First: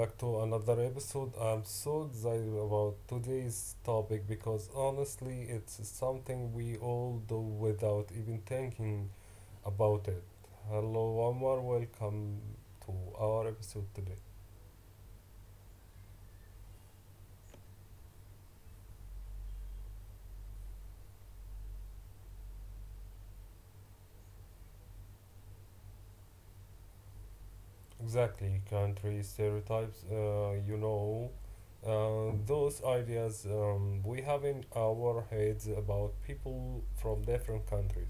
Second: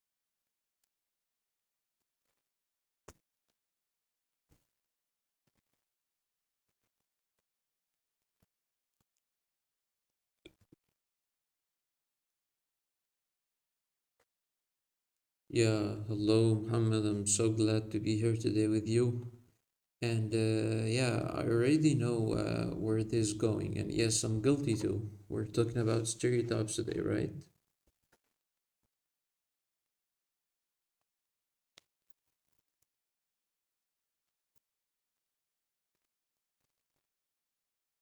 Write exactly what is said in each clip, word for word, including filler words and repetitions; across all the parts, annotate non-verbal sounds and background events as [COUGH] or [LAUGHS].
back to another episode. I'm so excited about today's topic because honestly, it's something we all do without even thinking about it. Hello, Omar, welcome to our episode today. Yeah, hello, Muhammad. I'm so glad to be here today with you. And uh, yeah, I already know uh, where this is going. And yes, I'm guilty too. We're talking about stereotypes today, right? Exactly, country stereotypes, uh, you know, uh, those ideas um, we have in our heads about people from different countries.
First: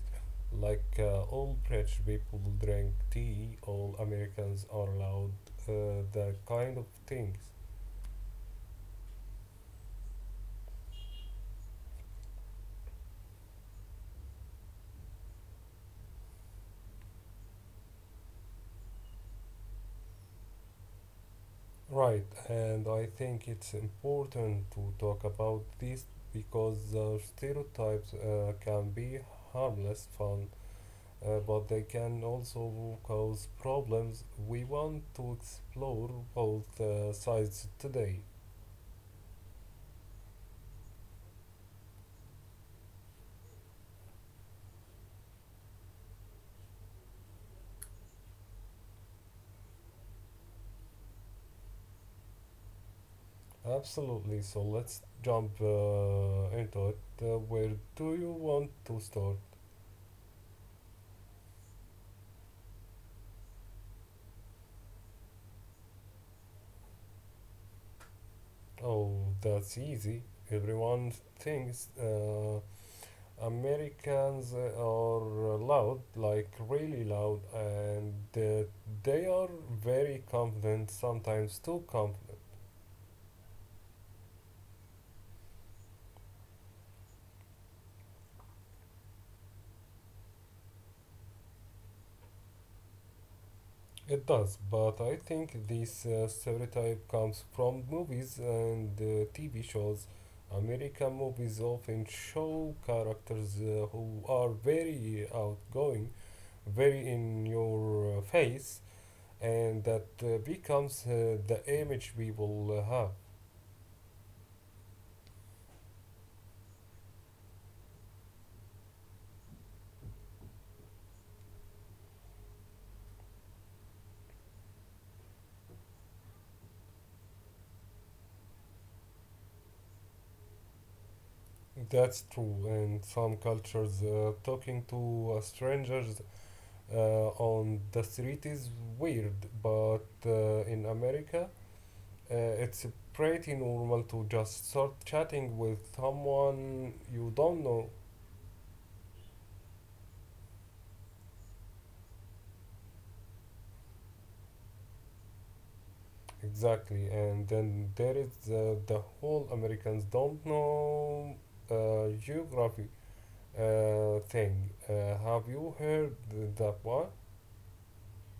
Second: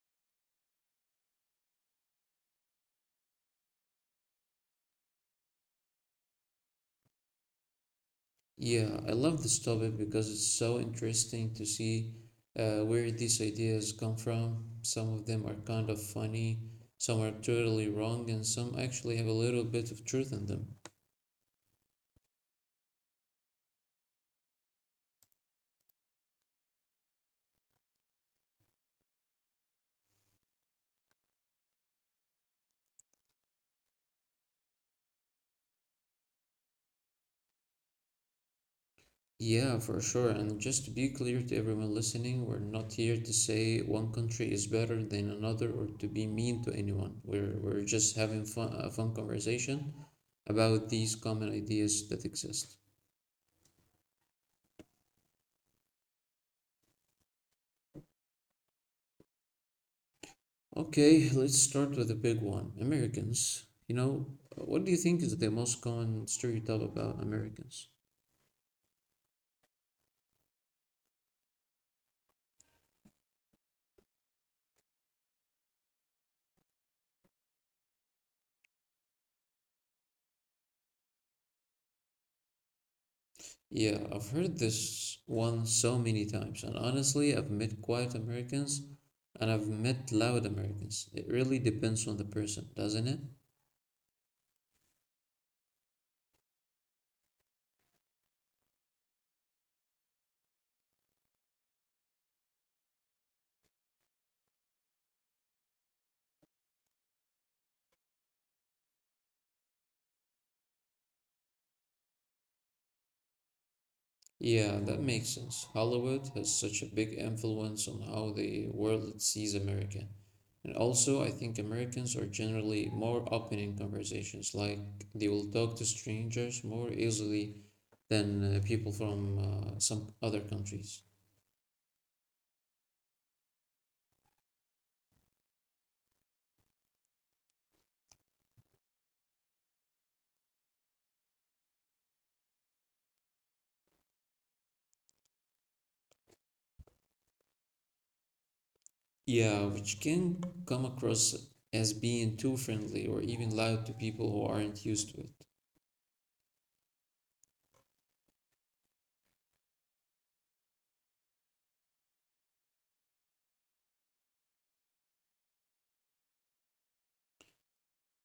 Like uh, all British people drink tea, all Americans are allowed, uh, that kind of things. Yeah, I love this topic because it's so interesting to see uh, where these ideas come from. Some of them are kind of funny, some are totally wrong, and some actually have a little bit of truth in them. Right, and I think it's important to talk about this because uh, stereotypes uh, can be harmless, fun, uh, but they can also cause problems. We want to explore both uh, sides today. Yeah, for sure. And just to be clear to everyone listening, we're not here to say one country is better than another or to be mean to anyone. We're we're just having fun, a fun conversation about these common ideas that exist. Absolutely, so let's jump uh, into it. Uh, where do you want to start? Okay, let's start with the big one. Americans. You know, what do you think is the most common stereotype about Americans? Oh, that's easy. Everyone thinks uh, Americans are loud, like really loud, and uh, they are very confident, sometimes too confident. Yeah, I've heard this one so many times, and honestly, I've met quiet Americans and I've met loud Americans. It really depends on the person, doesn't it? It does, but I think this uh, stereotype comes from movies and uh, T V shows. American movies often show characters uh, who are very outgoing, very in your uh, face, and that uh, becomes uh, the image people uh, have. Yeah, that makes sense. Hollywood has such a big influence on how the world sees America. And also, I think Americans are generally more open in conversations, like they will talk to strangers more easily than uh, people from uh, some other countries. That's true, and some cultures uh, talking to uh, strangers uh, on the street is weird, but uh, in America, Uh, it's pretty normal to just start chatting with someone you don't know. Yeah, which can come across as being too friendly or even loud to people who aren't used to it. Exactly, and then there is the, the whole Americans don't know uh, geography uh, thing. Uh, have you heard that one?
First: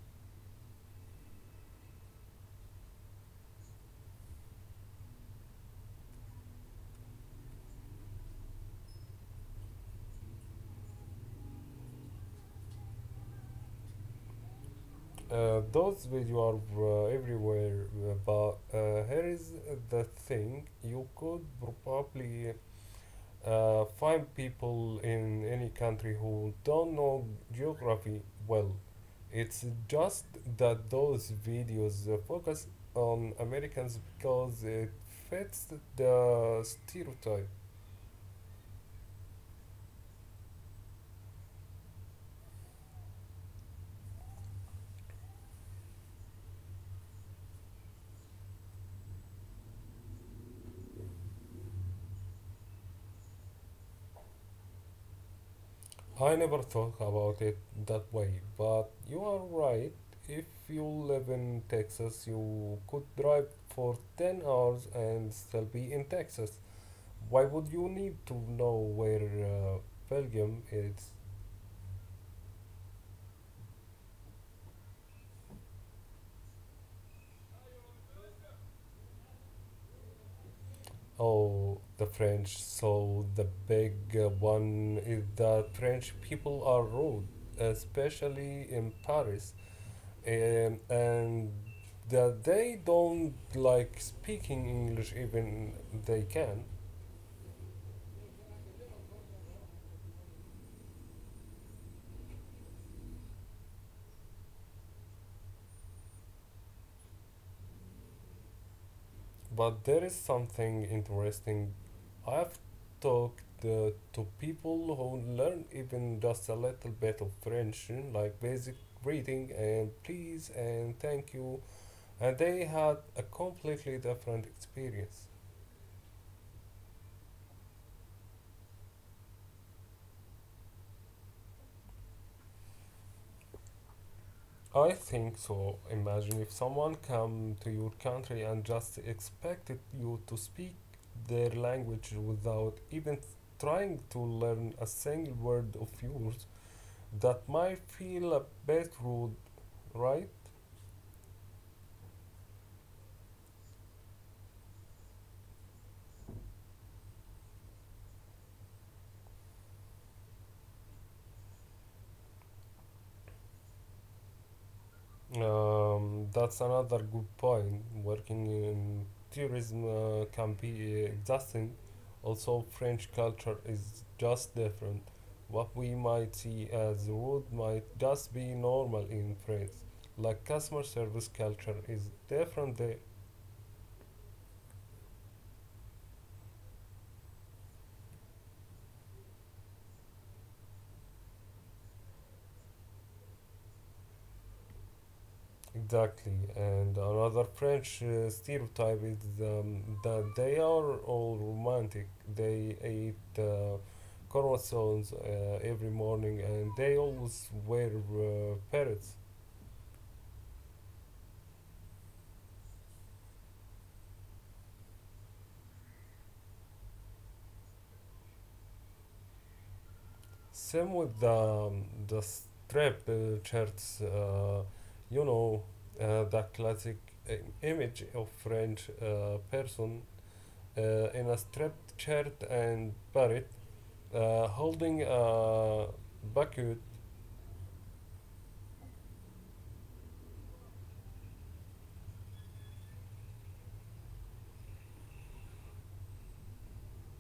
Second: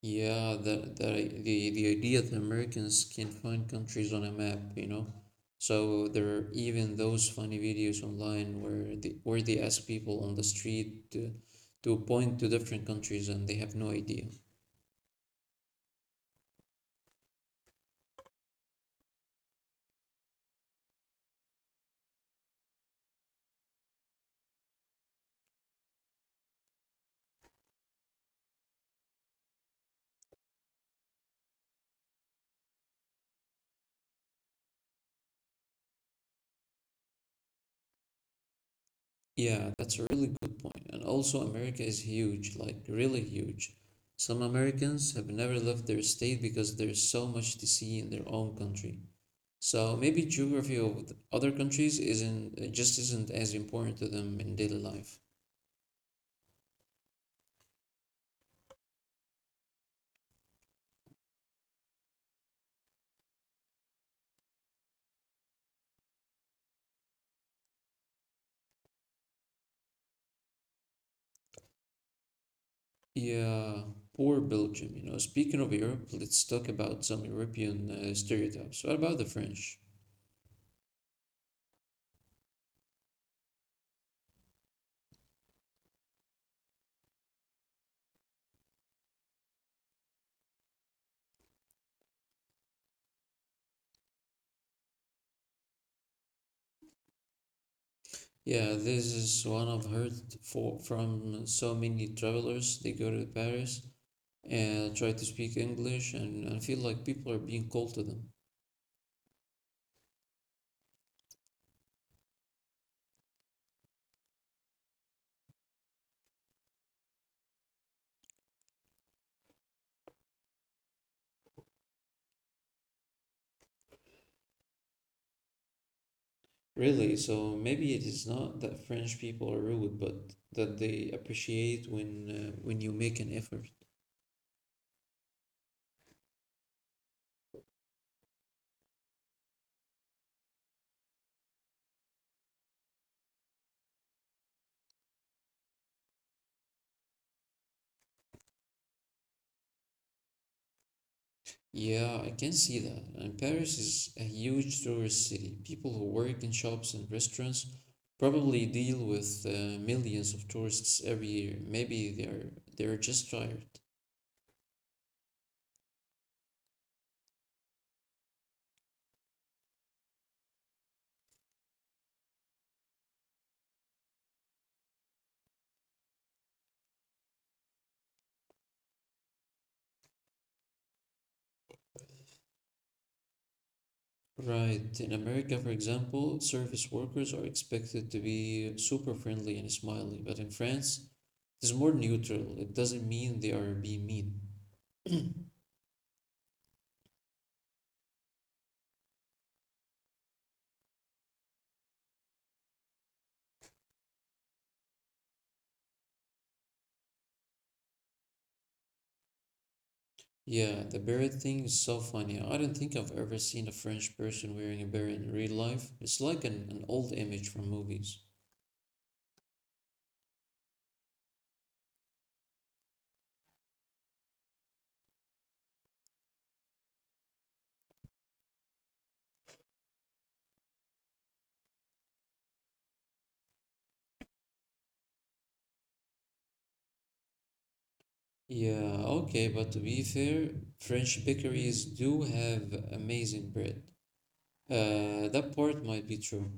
Yeah, the the the, the idea that Americans can find countries on a map, you know. So there are even those funny videos online where they where they ask people on the street to, to point to different countries and they have no idea. Uh, those videos are uh, everywhere, uh, but uh, here is the thing: you could probably Uh, find people in any country who don't know geography well. It's just that those videos uh, focus on Americans because it fits the stereotype. Yeah, that's a really good point. And also, America is huge, like really huge. Some Americans have never left their state because there's so much to see in their own country. So maybe geography of th- other countries isn't uh, just isn't as important to them in daily life. I never thought about it that way, but you are right. If you live in Texas, you could drive for ten hours and still be in Texas. Why would you need to know where uh, Belgium is? Yeah, poor Belgium, you know. Speaking of Europe, let's talk about some European uh, stereotypes. What about the French? Oh, the French. So the big uh, one is that French people are rude, especially in Paris, and, and that they don't like speaking English even they can. Yeah, this is one I've heard for, from so many travelers. They go to Paris and try to speak English and, and feel like people are being cold to them. But there is something interesting. I've talked uh, to people who learn even just a little bit of French, like basic greeting and please and thank you, and they had a completely different experience. Really, so maybe it is not that French people are rude, but that they appreciate when uh, when you make an effort. I think so. Imagine if someone come to your country and just expected you to speak their language without even trying to learn a single word of yours. That might feel a bit rude, right? Yeah, I can see that. And Paris is a huge tourist city. People who work in shops and restaurants probably deal with uh, millions of tourists every year. Maybe they're they're just tired. Um, that's another good point. Working in tourism uh, can be exhausting. Also, French culture is just different. What we might see as rude might just be normal in France. Like customer service culture is different there. Right. In America, for example, service workers are expected to be super friendly and smiley, but in France, it is more neutral. It doesn't mean they are being mean. Exactly, and another French uh, stereotype is um, that they are all romantic. They eat uh, croissants uh, every morning, and they always wear uh, parrots. Yeah, the beret thing is so funny. I don't think I've ever seen a French person wearing a beret in real life. It's like an, an old image from movies. Same with the um, the strap uh, shirts. Uh, you know, uh, the classic i- image of French uh, person uh, in a striped shirt and parrot, uh, holding a bucket. Yeah, okay, but to be fair, French bakeries do have amazing bread. Uh, that part might be true.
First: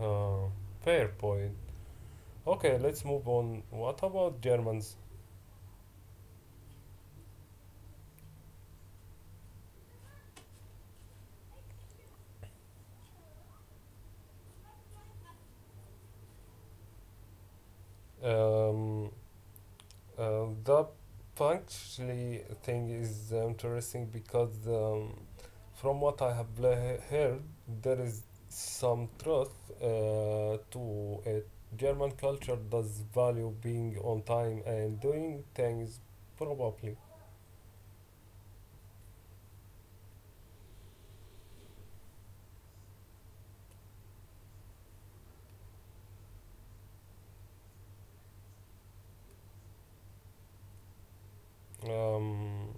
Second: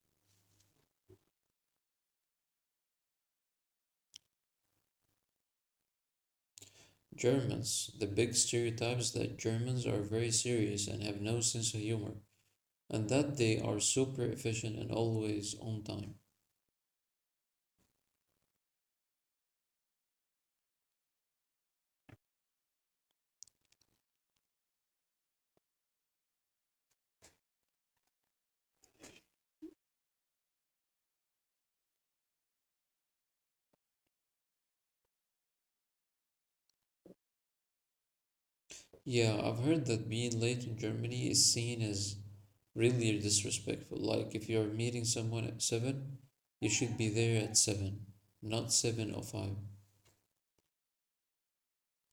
Uh, fair point. Okay, let's move on. What about Germans? Germans, the big stereotypes that Germans are very serious and have no sense of humor, and that they are super efficient and always on time. Um, uh, the punctually thing is interesting because um, from what I have le- heard, there is some truth uh, to it. German culture does value being on time and doing things probably, Yeah, I've heard that being late in Germany is seen as really disrespectful. Like if you're meeting someone at seven, you should be there at seven, not seven oh five. um,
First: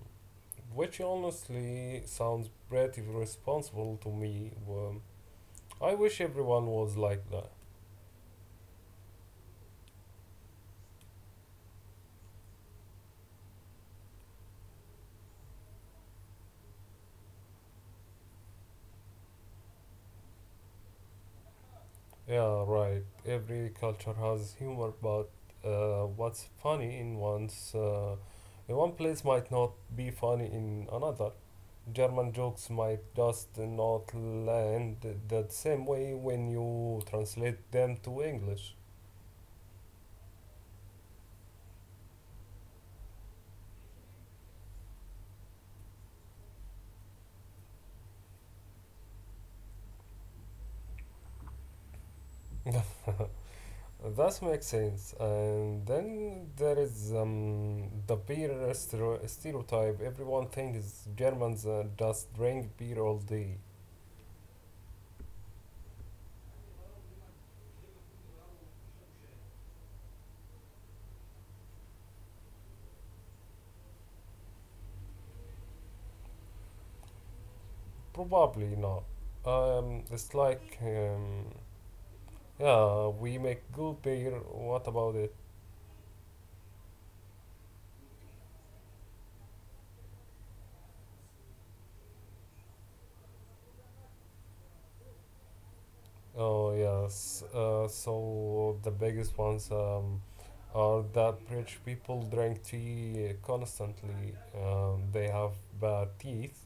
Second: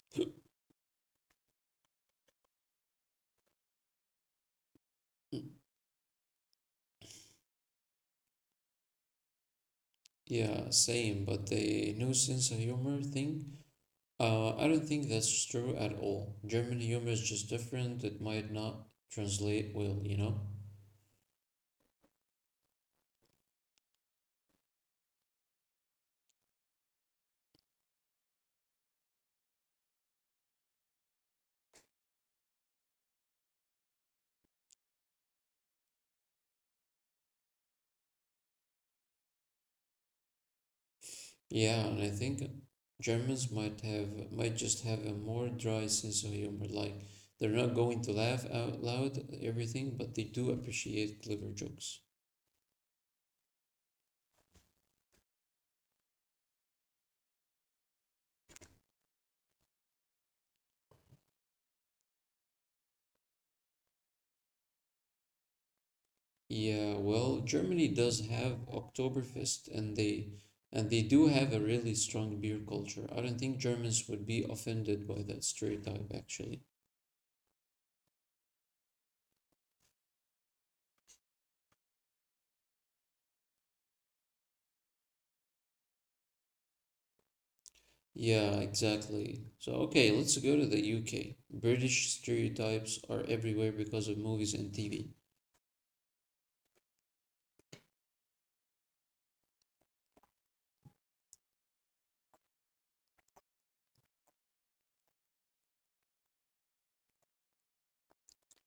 which honestly sounds pretty responsible to me. Um, I wish everyone was like that. Yeah, same, but the no sense of humor thing, uh, I don't think that's true at all. German humor is just different. It might not translate well, you know? Yeah, right. Every culture has humor, but uh, what's funny in one's uh, in one place might not be funny in another. German jokes might just not land the same way when you translate them to English. Yeah, and I think Germans might have might just have a more dry sense of humor. Like they're not going to laugh out loud at everything, but they do appreciate clever jokes. That makes sense. And then there is um, the beer stereo- stereotype. Everyone thinks Germans uh, just drink beer all day. Yeah, well, Germany does have Oktoberfest and they and they do have a really strong beer culture. I don't think Germans would be offended by that stereotype actually. Probably not. Um, it's like, um, yeah, we make good beer. What about it? Yeah, exactly. So okay, let's go to the U K. British stereotypes are everywhere because of movies and T V. Oh yes. Uh, so the biggest ones um, are that rich people drink tea constantly. Um, they have bad teeth.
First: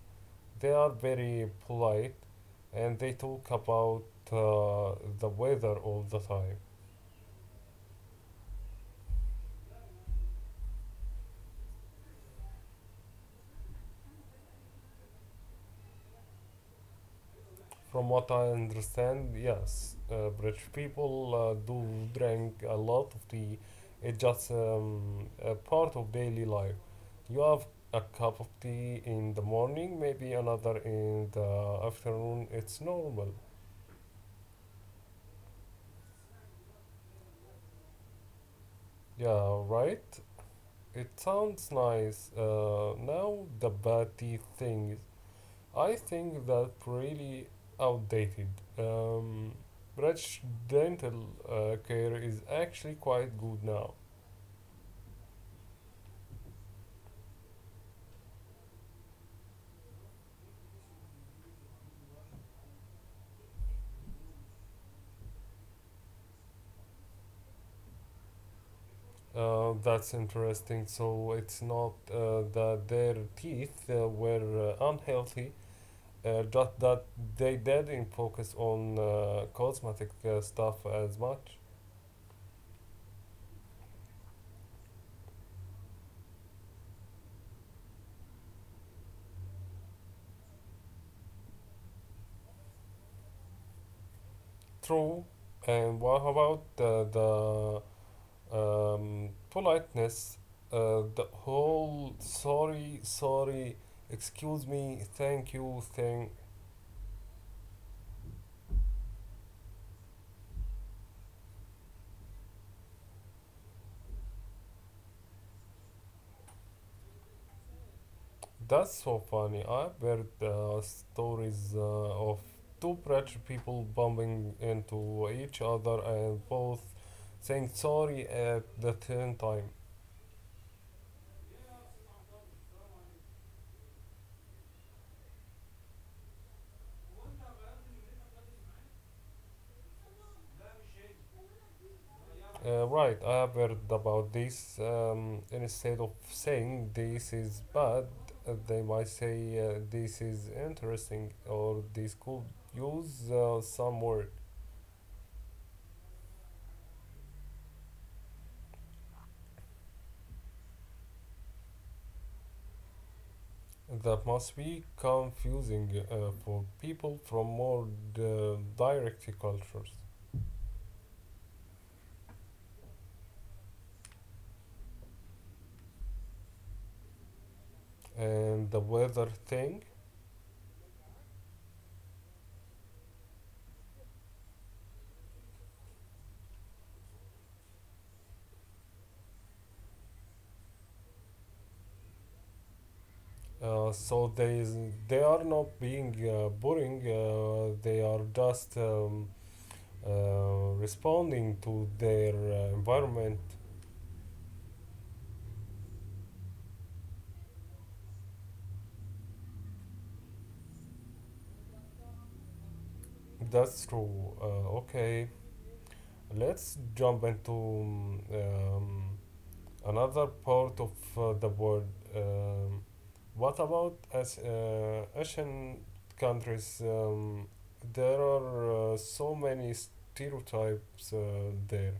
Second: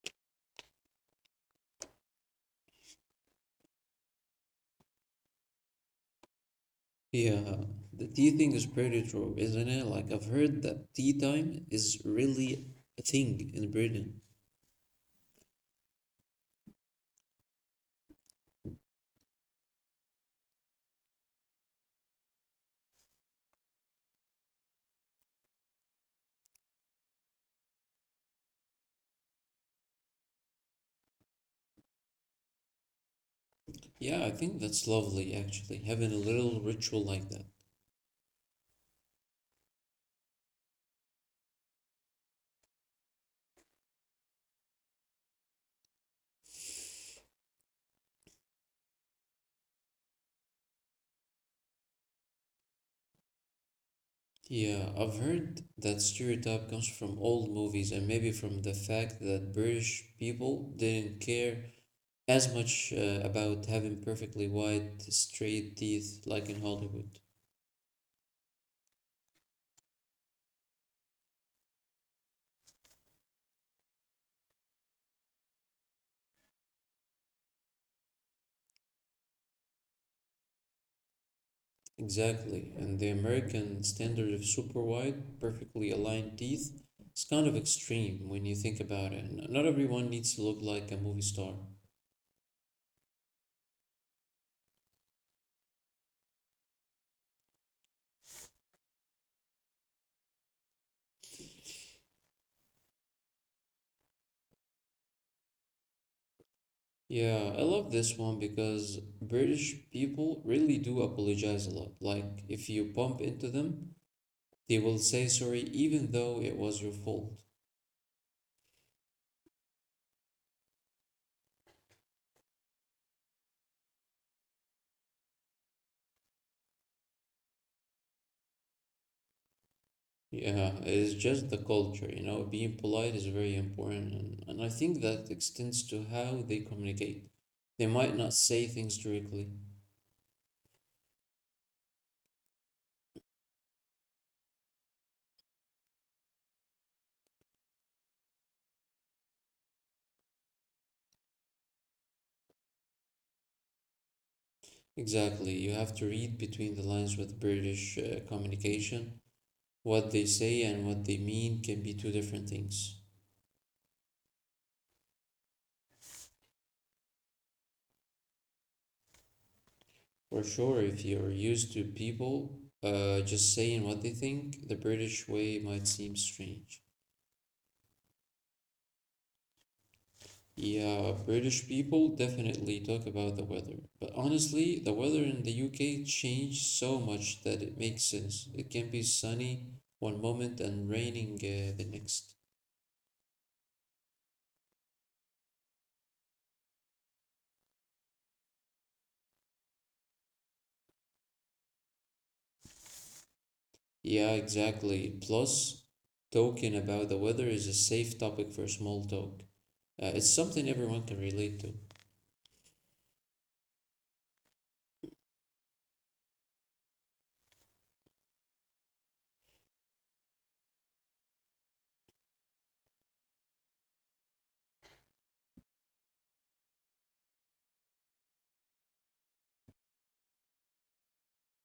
They are very polite, and they talk about uh, the weather all the time. Yeah, the tea thing is pretty true, isn't it? Like, I've heard that tea time is really a thing in Britain. From what I understand, yes, uh, rich people uh, do drink a lot of tea. It's just um, a part of daily life. You have a cup of tea in the morning, maybe another in the afternoon. It's normal. Yeah, I think that's lovely, actually, having a little ritual like that. Yeah, right? It sounds nice. Uh, now, the bad tea thing, I think that really outdated. Um, Rich dental uh, care is actually quite good now. Yeah, I've heard that stereotype comes from old movies and maybe from the fact that British people didn't care as much uh, about having perfectly white, straight teeth like in Hollywood. Uh, that's interesting. So it's not uh, that their teeth uh, were uh, unhealthy, uh, just that they didn't focus on uh, cosmetic uh, stuff as much. Exactly. And the American standard of super wide, perfectly aligned teeth is kind of extreme when you think about it. N- Not everyone needs to look like a movie star. True. And what about uh, the um, politeness? Uh, the whole sorry, sorry, excuse me, thank you thank. Yeah, I love this one because British people really do apologize a lot. Like, if you bump into them, they will say sorry even though it was your fault. That's so funny. I've heard uh, stories uh, of two rich people bumping into each other and both saying sorry at the same time. Yeah, it's just the culture, you know, being polite is very important. And, and I think that extends to how they communicate. They might not say things directly. Uh, right, I have heard about this. Um, instead of saying this is bad, uh, they might say uh, this is interesting or this could use uh, some word. Exactly. You have to read between the lines with British uh, communication. What they say and what they mean can be two different things. That must be confusing uh, for people from more uh, direct cultures. For sure, if you're used to people uh, just saying what they think, the British way might seem strange. And the weather thing. Yeah, British people definitely talk about the weather. But honestly, the weather in the U K changed so much that it makes sense. It can be sunny one moment and raining uh, the next. Uh, so they they are not being uh, boring. Uh, they are just um, uh, responding to their uh, environment. Yeah, exactly. Plus, talking about the weather is a safe topic for small talk. Uh, it's something everyone can relate to. That's true. Uh, okay, let's jump into um, um, another part of uh, the world. Um, what about as uh, Asian countries? Um, there are uh, so many stereotypes uh, there.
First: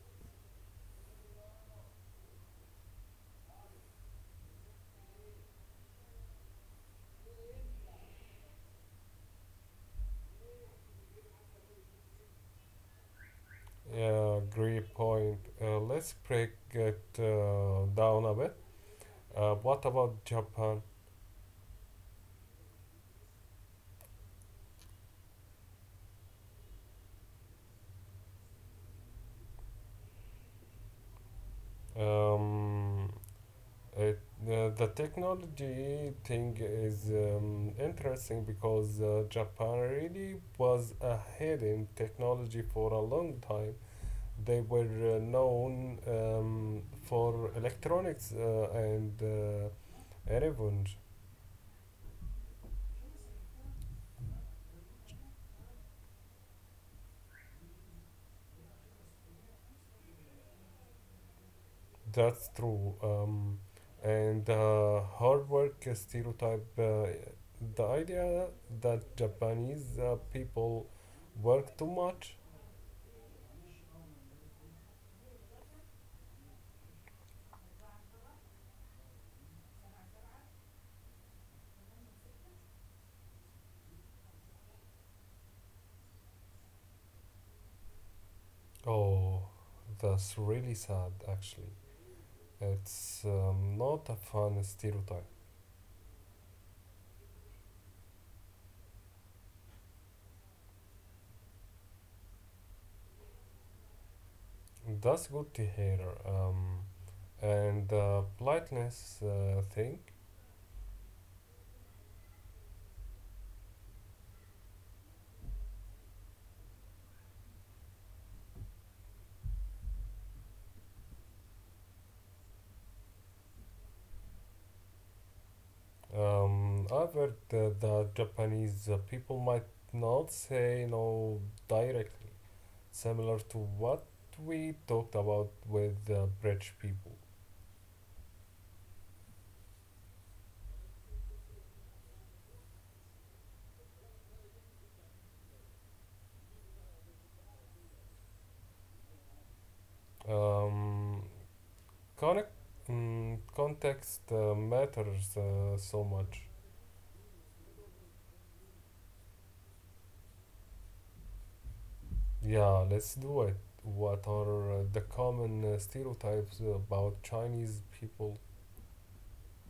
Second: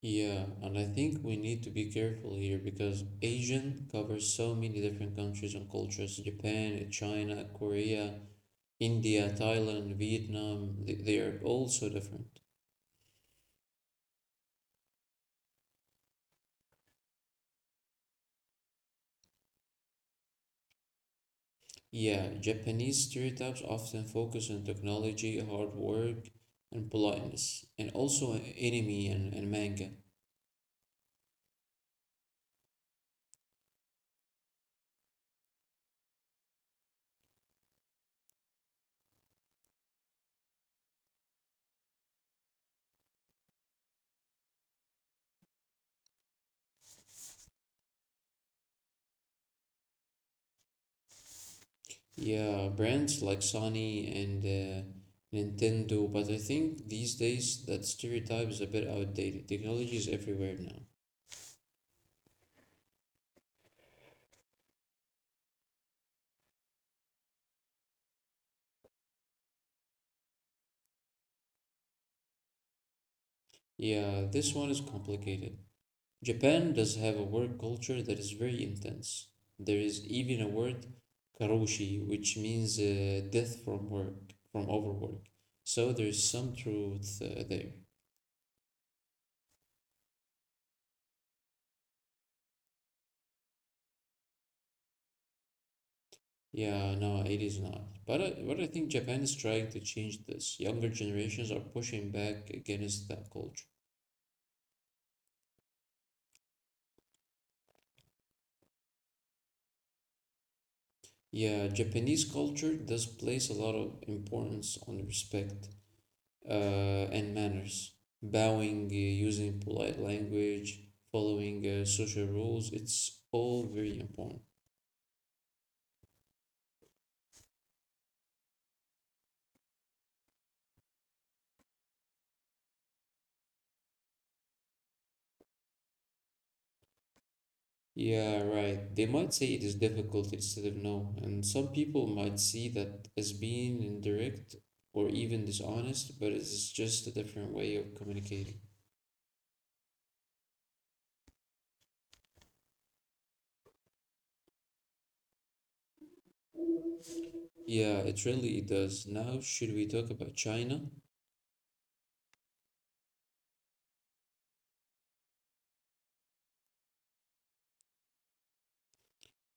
Yeah, and I think we need to be careful here because Asian covers so many different countries and cultures. Japan, China, Korea, India, Thailand, Vietnam, th- they are all so different. Yeah, great point. Uh, let's break it uh, down a bit. Uh, what about Japan? Yeah, Japanese stereotypes often focus on technology, hard work, and politeness, and also anime and, and manga. Um, it, uh, the technology thing is um, interesting because uh, Japan really was ahead in technology for a long time. They were uh, known um, for electronics uh, and uh, revenge. Yeah, brands like Sony and uh, Nintendo, but I think these days that stereotype is a bit outdated. Technology is everywhere now. That's true. Um, and uh, hard work stereotype, uh, the idea that Japanese uh, people work too much. Yeah, this one is complicated. Japan does have a work culture that is very intense. There is even a word, karoshi, which means uh, death from work, from overwork. So there's some truth uh, there. Oh, that's really sad, actually. It's um, not a fun stereotype. Yeah, no, it is not. But I, but I think Japan is trying to change this. Younger generations are pushing back against that culture. That's good to hear. Um, and the politeness uh, thing. Yeah, Japanese culture does place a lot of importance on respect, uh, and manners. Bowing, uh, using polite language, following, uh, social rules, it's all very important. Um, I've heard uh, that the Japanese uh, people might not say no directly, similar to what we talked about with uh, British people. Yeah, right. They might say it is difficult instead of no, and some people might see that as being indirect or even dishonest, but it's just a different way of communicating. Um, connect, mm, context uh, matters uh, so much. Yeah, it really does. Now, should we talk about China? Yeah, let's do it. What are uh, the common uh, stereotypes about Chinese people?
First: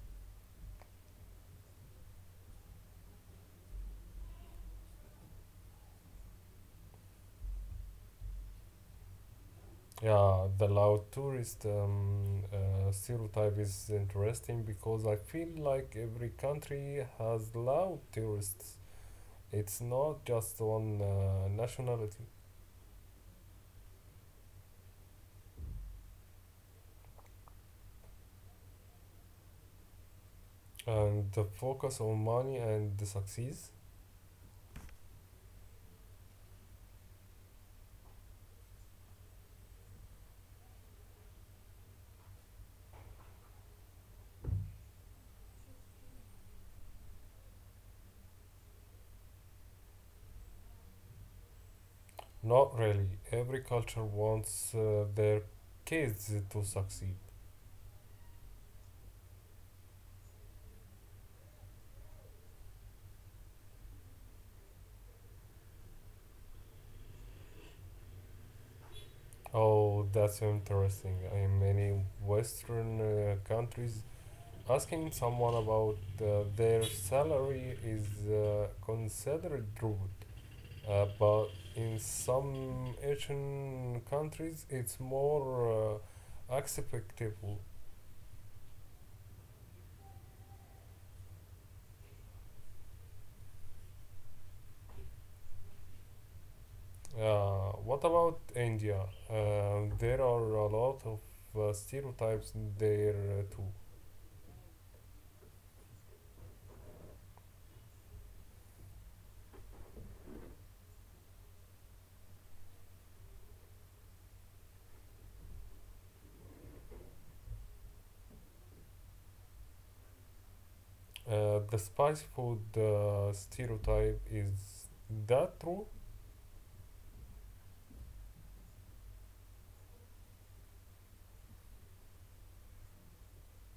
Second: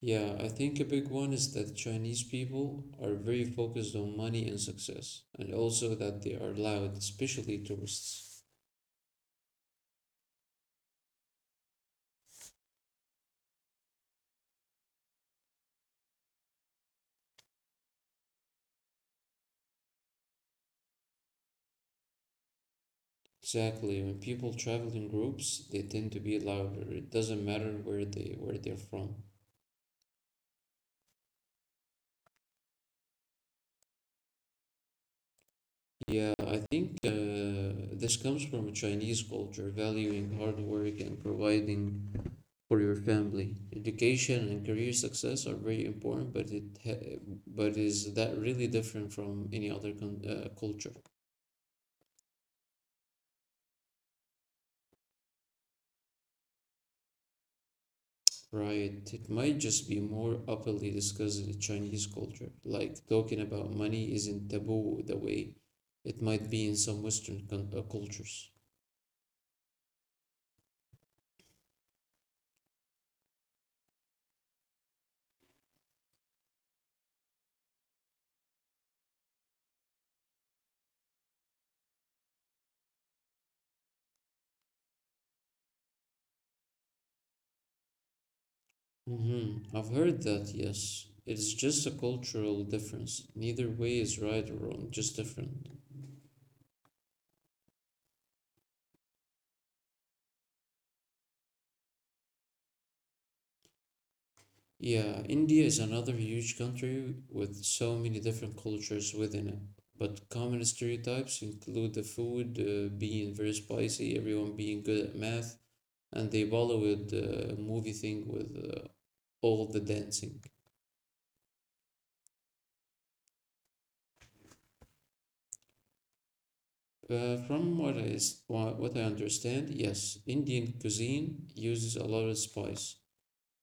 Yeah, I think a big one is that Chinese people are very focused on money and success, and also that they are loud, especially tourists. Yeah, the loud tourist um, uh, stereotype is interesting because I feel like every country has loud tourists. It's not just one uh, nationality. Exactly. When people travel in groups, they tend to be louder. It doesn't matter where they where they're from. And the focus on money and the success? Yeah, I think uh, this comes from a Chinese culture, valuing hard work and providing for your family. Education and career success are very important, but it ha- but is that really different from any other con- uh, culture, Not really. Every culture wants uh, their kids to succeed. right? It might just be more openly discussed in the Chinese culture, like talking about money isn't taboo the way it might be in some Western con- uh, cultures. Oh, that's interesting. In many Western uh, countries, asking someone about uh, their salary is uh, considered rude. Uh, but in some Asian countries, it's more uh, acceptable. Mm-hmm. I've heard that, yes. It's just a cultural difference. Neither way is right or wrong, just different. Uh, what about India? Uh, there are a lot of uh, stereotypes there uh, too. Yeah, India is another huge country with so many different cultures within it. But common stereotypes include the food uh, being very spicy, everyone being good at math, and the Bollywood uh, movie thing with uh, all the dancing. Uh, the spicy food uh, stereotype is that true? Uh, from what I, s- wha- what I understand, yes, Indian cuisine uses a lot of spice.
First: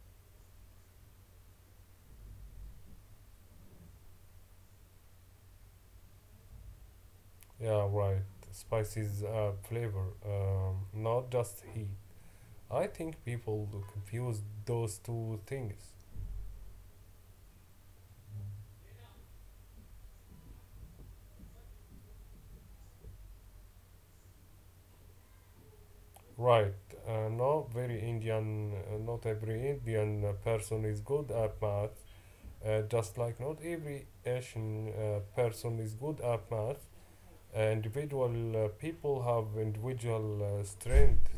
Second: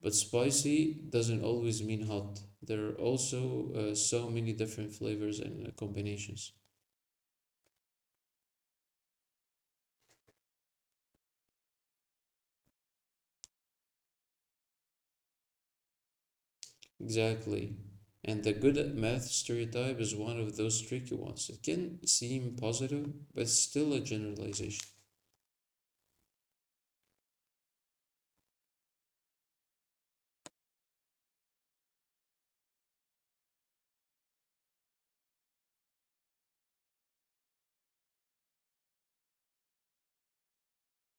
But spicy doesn't always mean hot. There are also uh, so many different flavors and uh, combinations. Yeah, right. Spice is a flavor, um, not just heat. I think people confuse those two things. Exactly. And the good at math stereotype is one of those tricky ones. It can seem positive, but it's still a generalization. Right. Uh, not very Indian. uh, Not every Indian person is good at math. Uh, just like not every Asian uh, person is good at math, uh, individual uh, people have individual uh, strength.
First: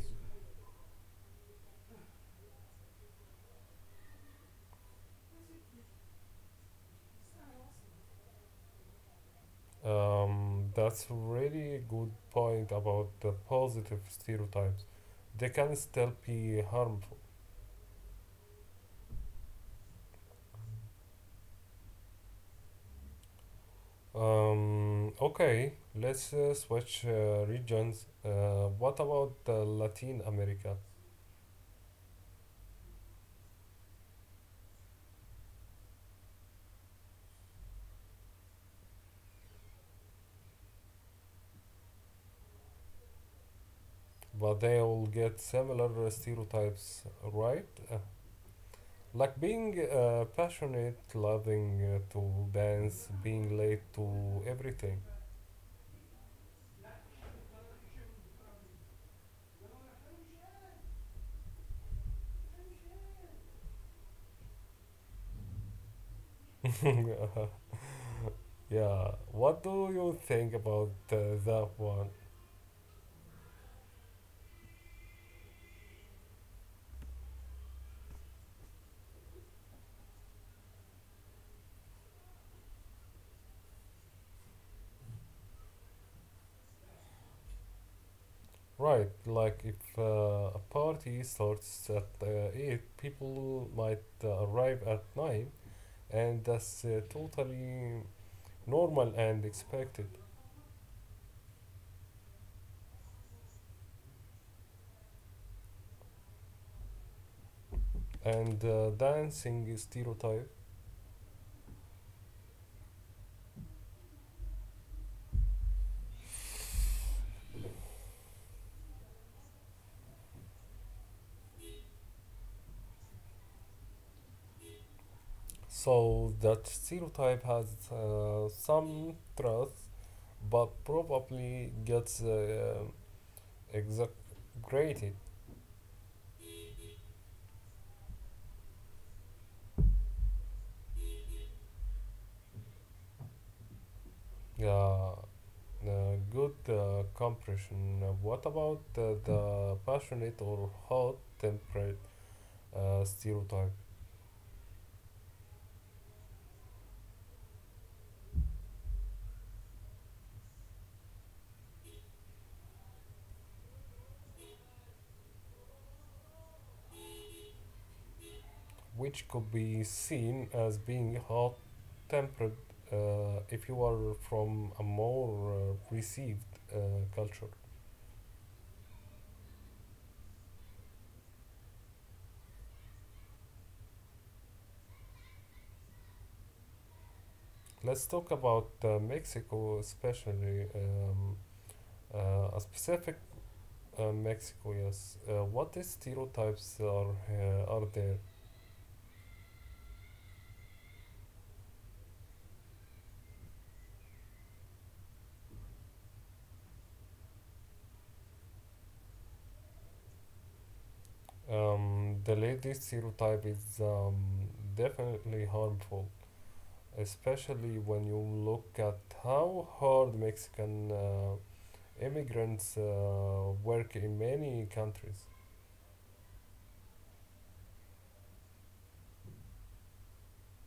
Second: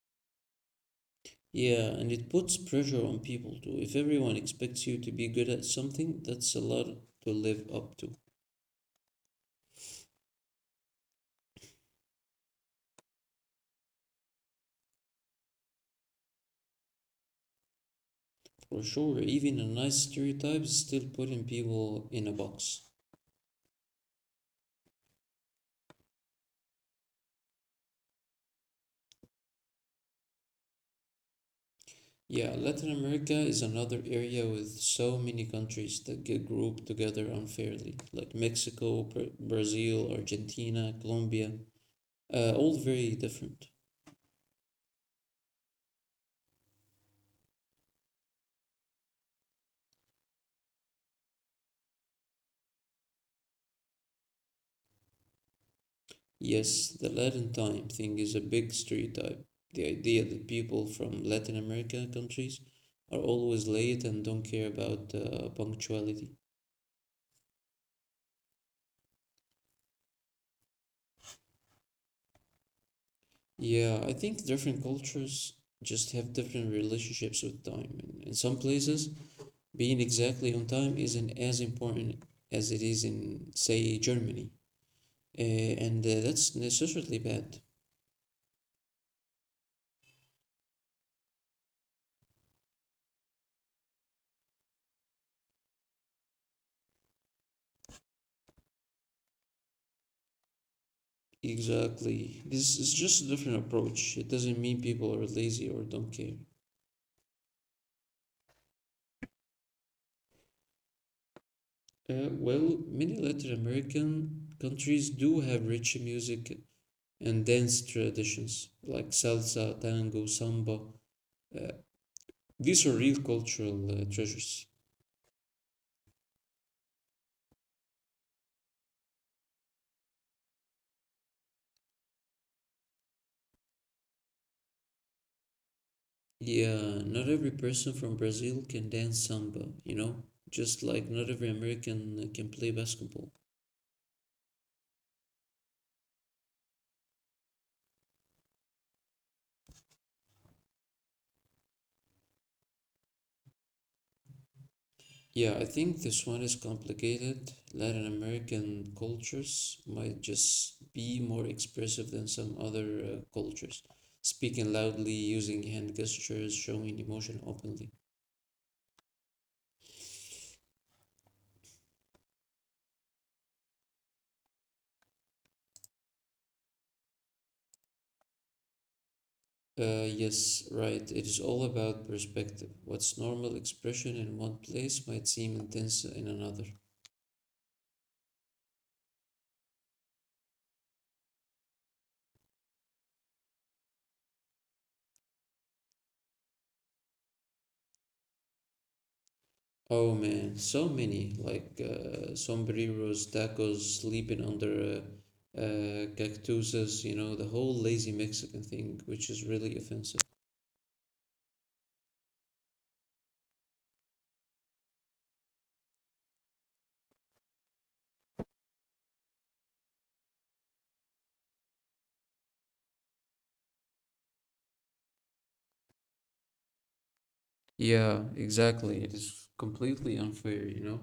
Yeah, and it puts pressure on people too. If everyone expects you to be good at something, that's a lot to live up to. Um, that's really a good point about the positive stereotypes. They can still be harmful. For sure, even a nice stereotype is still putting people in a box. Um, okay, let's uh, switch uh, regions. Uh, what about uh, Latin America? Yeah, Latin America is another area with so many countries that get grouped together unfairly, like Mexico, Bra- Brazil, Argentina, Colombia, uh, all very different. But they all get similar uh, stereotypes, right? Uh, Like being uh, passionate, loving uh, to dance, being late to everything. Yes, the Latin time thing is a big stereotype. The idea that people from Latin America countries are always late and don't care about uh, punctuality. [LAUGHS] yeah, what do you think about uh, that one? Yeah, I think different cultures just have different relationships with time. In, in some places, being exactly on time isn't as important as it is in, say, Germany. Uh, and uh, that's necessarily bad. Right, like if uh, a party starts at uh, eight, people might uh, arrive at nine, and that's uh, totally normal and expected. Exactly. This is just a different approach. It doesn't mean people are lazy or don't care. And uh, dancing is stereotype, Uh, well, many Latin American countries do have rich music and dance traditions like salsa, tango, samba. Uh, these are real cultural uh, treasures. so that stereotype has uh, some truth but probably gets uh, exaggerated. Yeah, not every person from Brazil can dance samba, you know, just like not every American can play basketball. Uh, uh, good uh, compression. Uh, What about uh, the passionate or hot tempered uh, stereotype, Yeah, I think this one is complicated. Latin American cultures might just be more expressive than some other uh, cultures, speaking loudly, using hand gestures, showing emotion openly. which could be seen as being hot tempered uh, if you are from a more uh, received uh, culture? Uh, yes, right. It is all about perspective. What's normal expression in one place might seem intense in another. Let's talk about uh, Mexico, especially um, uh, a specific. Uh, Mexico, yes. Uh, what stereotypes are uh, are there? Oh man, so many like uh, sombreros, tacos, sleeping under uh, uh, cactuses, you know, the whole lazy Mexican thing, which is really offensive. Um, the ladies stereotype is um, definitely harmful, especially when you look at how hard Mexican uh, immigrants uh, work in many countries. Yeah, exactly. It is completely unfair, you know.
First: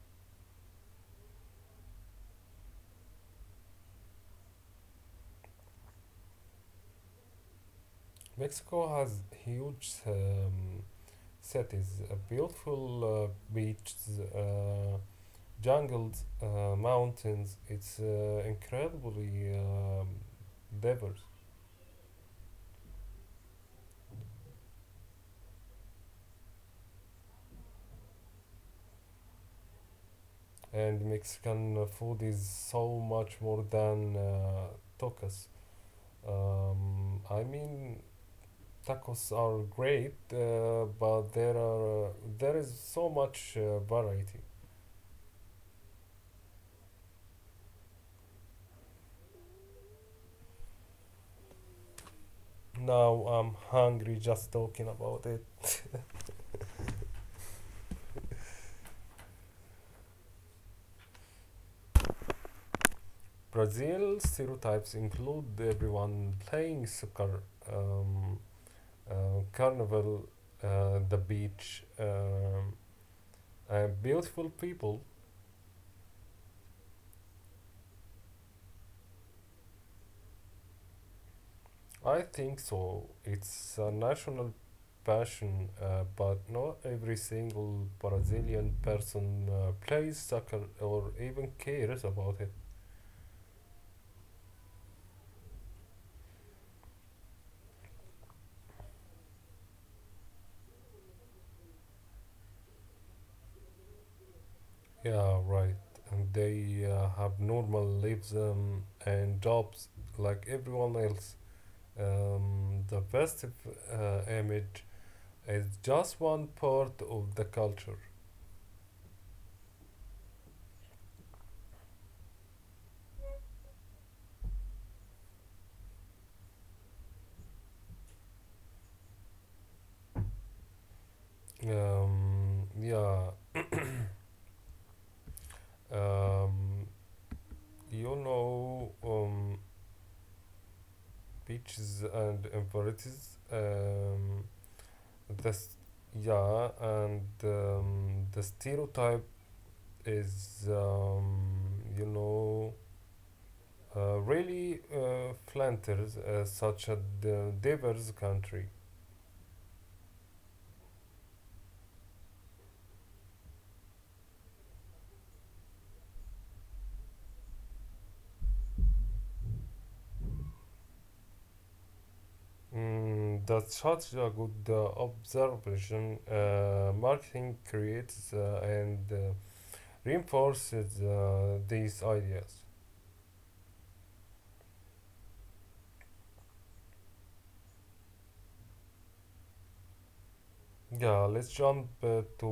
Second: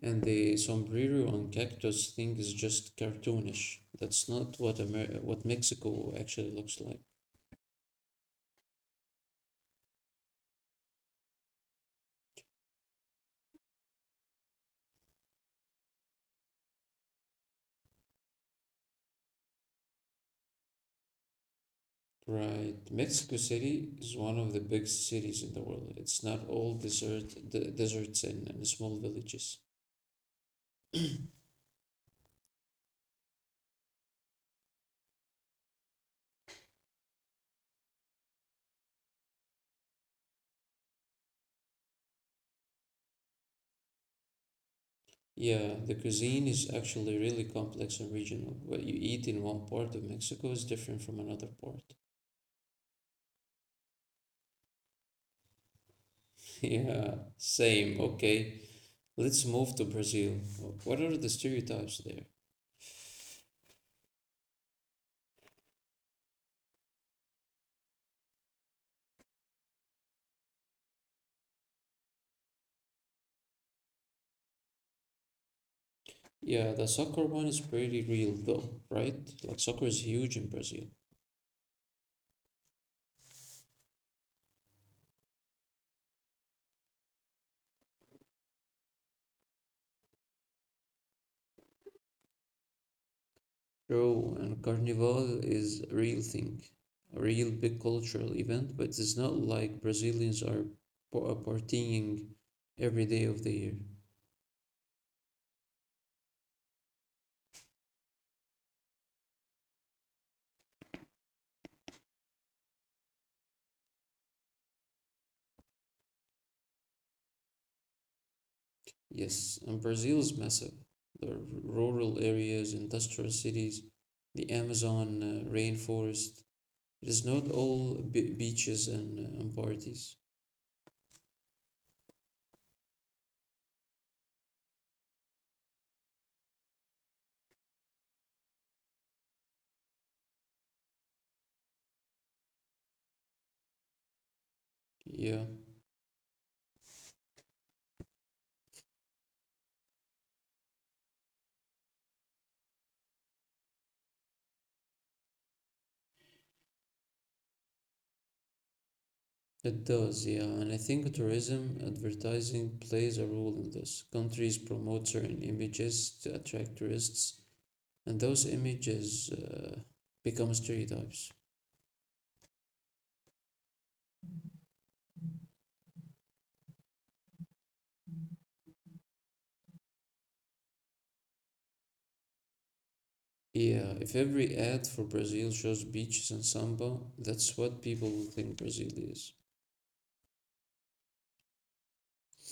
And the sombrero on cactus thing is just cartoonish. That's not what Amer what Mexico actually looks like. Mexico has huge um, cities, uh, beautiful uh, beaches, uh, jungles, uh, mountains. It's uh, incredibly um, diverse, Right. Mexico City is one of the biggest cities in the world. It's not all desert, d deserts and, and small villages. and Mexican food is so much more than uh, tacos. Um, I mean, tacos are great, uh, but there are uh, there is so much uh, variety. Yeah, the cuisine is actually really complex and regional. What you eat in one part of Mexico is different from another part. [LAUGHS] Now I'm hungry just talking about it. Yeah, same. Okay, let's move to Brazil. What are the stereotypes there? Brazil stereotypes include everyone playing soccer. Um, uh, carnival, uh, the beach, um, and beautiful people. Yeah, the soccer one is pretty real though, right? Like soccer is huge in Brazil. I think so. It's a national passion, uh, but not every single Brazilian person uh, plays soccer or even cares about it. True, and Carnival is a real thing, a real big cultural event, but it's not like Brazilians are par- partying every day of the year. Yeah, right. And they uh, have normal lives um, and jobs like everyone else. Um, the festive uh, image is just one part of the culture. Yes, and Brazil is massive. There are rural areas, industrial cities, the Amazon uh, rainforest. It is not all be- beaches and, uh, and parties. Um, yeah, um, you know, um, beaches and infirmities, um, Yeah, this, yeah, and um, the stereotype is, um, you know, uh, really uh, Flanders, uh, such a d- diverse country. it does. Yeah, and I think tourism advertising plays a role in this. Countries promote certain images to attract tourists, and those images uh, become stereotypes. Mm, that's such a good uh, observation. Uh, marketing creates uh, and uh, reinforces uh, these ideas. Yeah, if every ad for Brazil shows beaches and samba, that's what people will think Brazil is. Yeah, let's jump uh, to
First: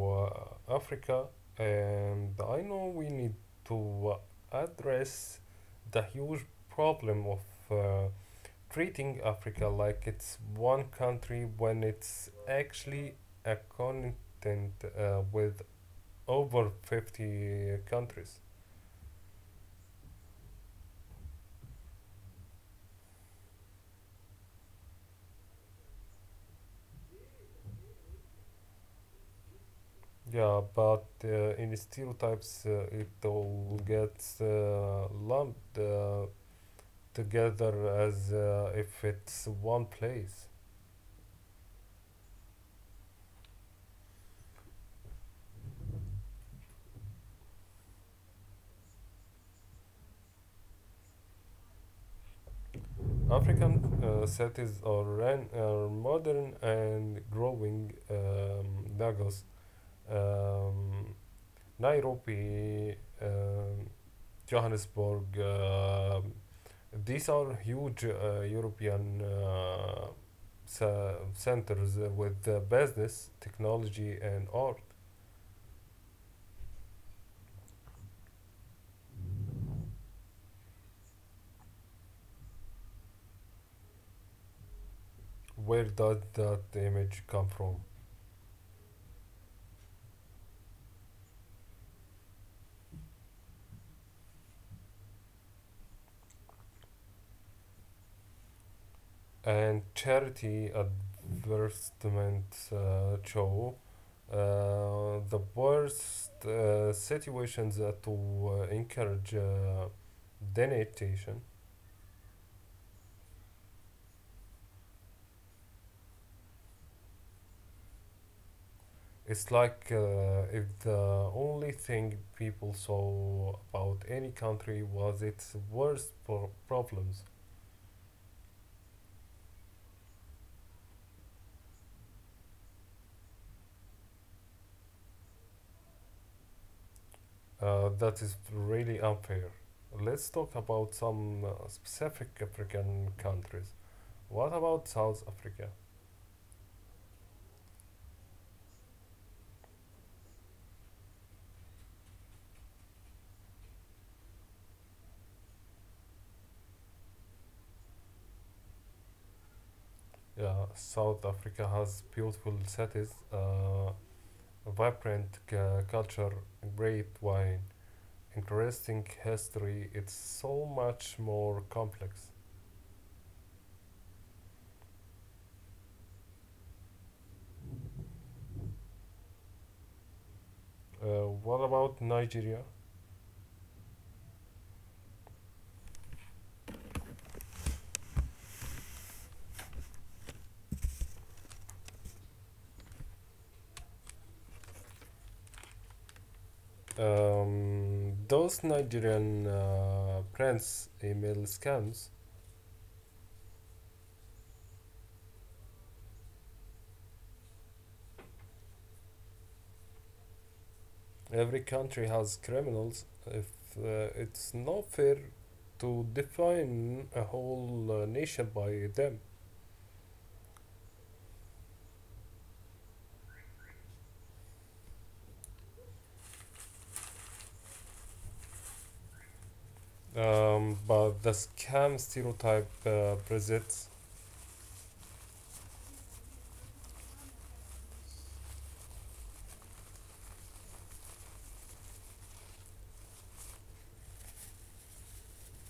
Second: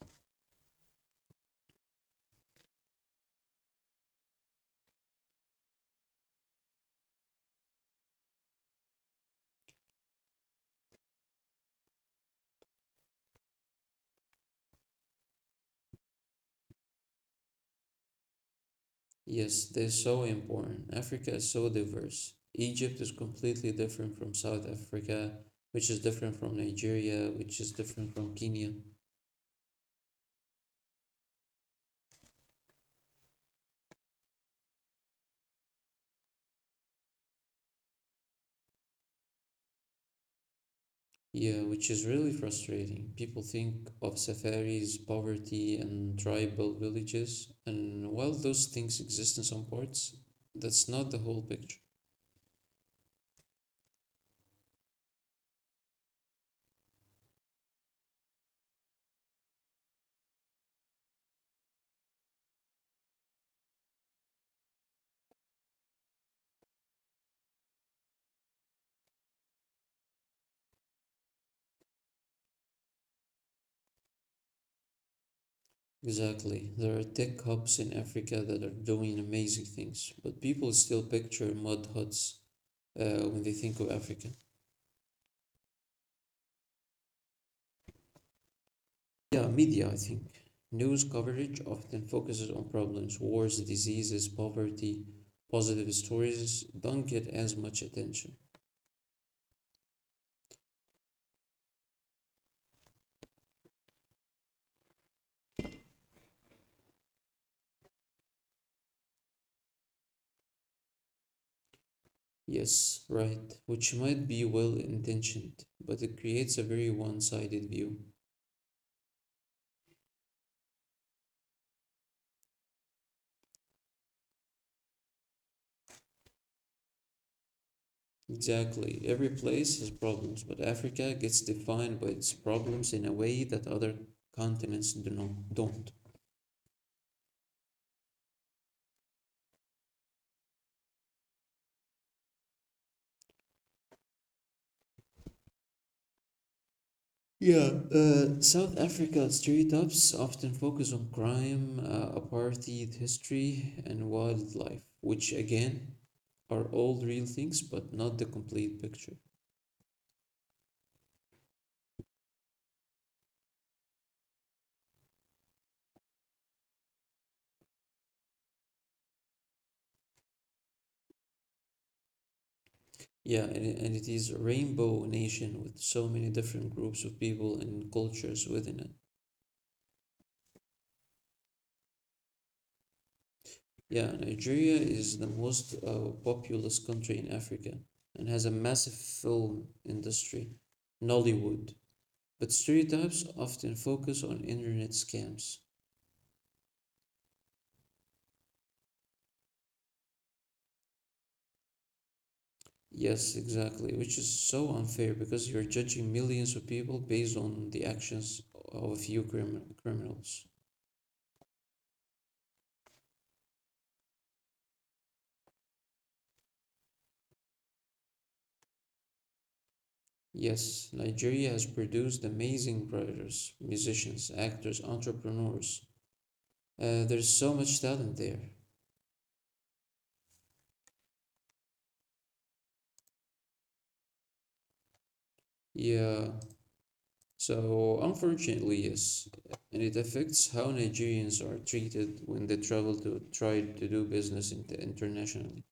uh, Africa, and I know we need to uh, address the huge problem of uh, treating Africa like it's one country when it's actually a continent uh, with over fifty countries. Yes, they're so important. Africa is so diverse. Egypt is completely different from South Africa, which is different from Nigeria, which is different from Kenya. Yeah, but uh, in stereotypes, uh, it all gets uh, lumped uh, together as uh, if it's one place. Yeah, which is really frustrating. People think of safaris, poverty, and tribal villages, and while those things exist in some parts, that's not the whole picture. African uh, cities are, ran, are modern and growing. Um, Lagos, um, Nairobi, um, Johannesburg. Uh, these are huge uh, European uh, ce- centers with uh, business, technology, and art. Exactly. There are tech hubs in Africa that are doing amazing things, but people still picture mud huts uh, when they think of Africa. Where does that image come from? Yeah, media, I think. News coverage often focuses on problems, wars, diseases, poverty, positive stories don't get as much attention. And charity advertisement uh, show uh, the worst uh, situations that to uh, encourage uh, donation. Yes, right, which might be well intentioned, but it creates a very one sided view. It's like uh, if the only thing people saw about any country was its worst pro- problems. Exactly, every place has problems, but Africa gets defined by its problems in a way that other continents do not, don't. Uh, that is really unfair. Let's talk about some uh, specific African countries. What about South Africa? Yeah, uh, South Africa stereotypes often focus on crime, uh, apartheid history, and wildlife, which again are all real things but not the complete picture. Yeah, South Africa has beautiful cities, uh, vibrant cu- culture, great wine, interesting history. It's so much more complex. Yeah, and, it- and it is a rainbow nation with so many different groups of people and cultures within it. Uh, what about Nigeria? Yeah, Nigeria is the most uh, populous country in Africa and has a massive film industry, Nollywood. But stereotypes often focus on internet scams. Um, those Nigerian uh, prince email scams. Yes, exactly, which is so unfair because you're judging millions of people based on the actions of a few crim- criminals. Every country has criminals. If uh, it's not fair to define a whole uh, nation by them. Yes, Nigeria has produced amazing writers, musicians, actors, entrepreneurs. Uh, there's so much talent there. Um, but the scam stereotype uh, presents Yeah, so unfortunately, yes, and it affects how Nigerians are treated when they travel to try to do business in- internationally.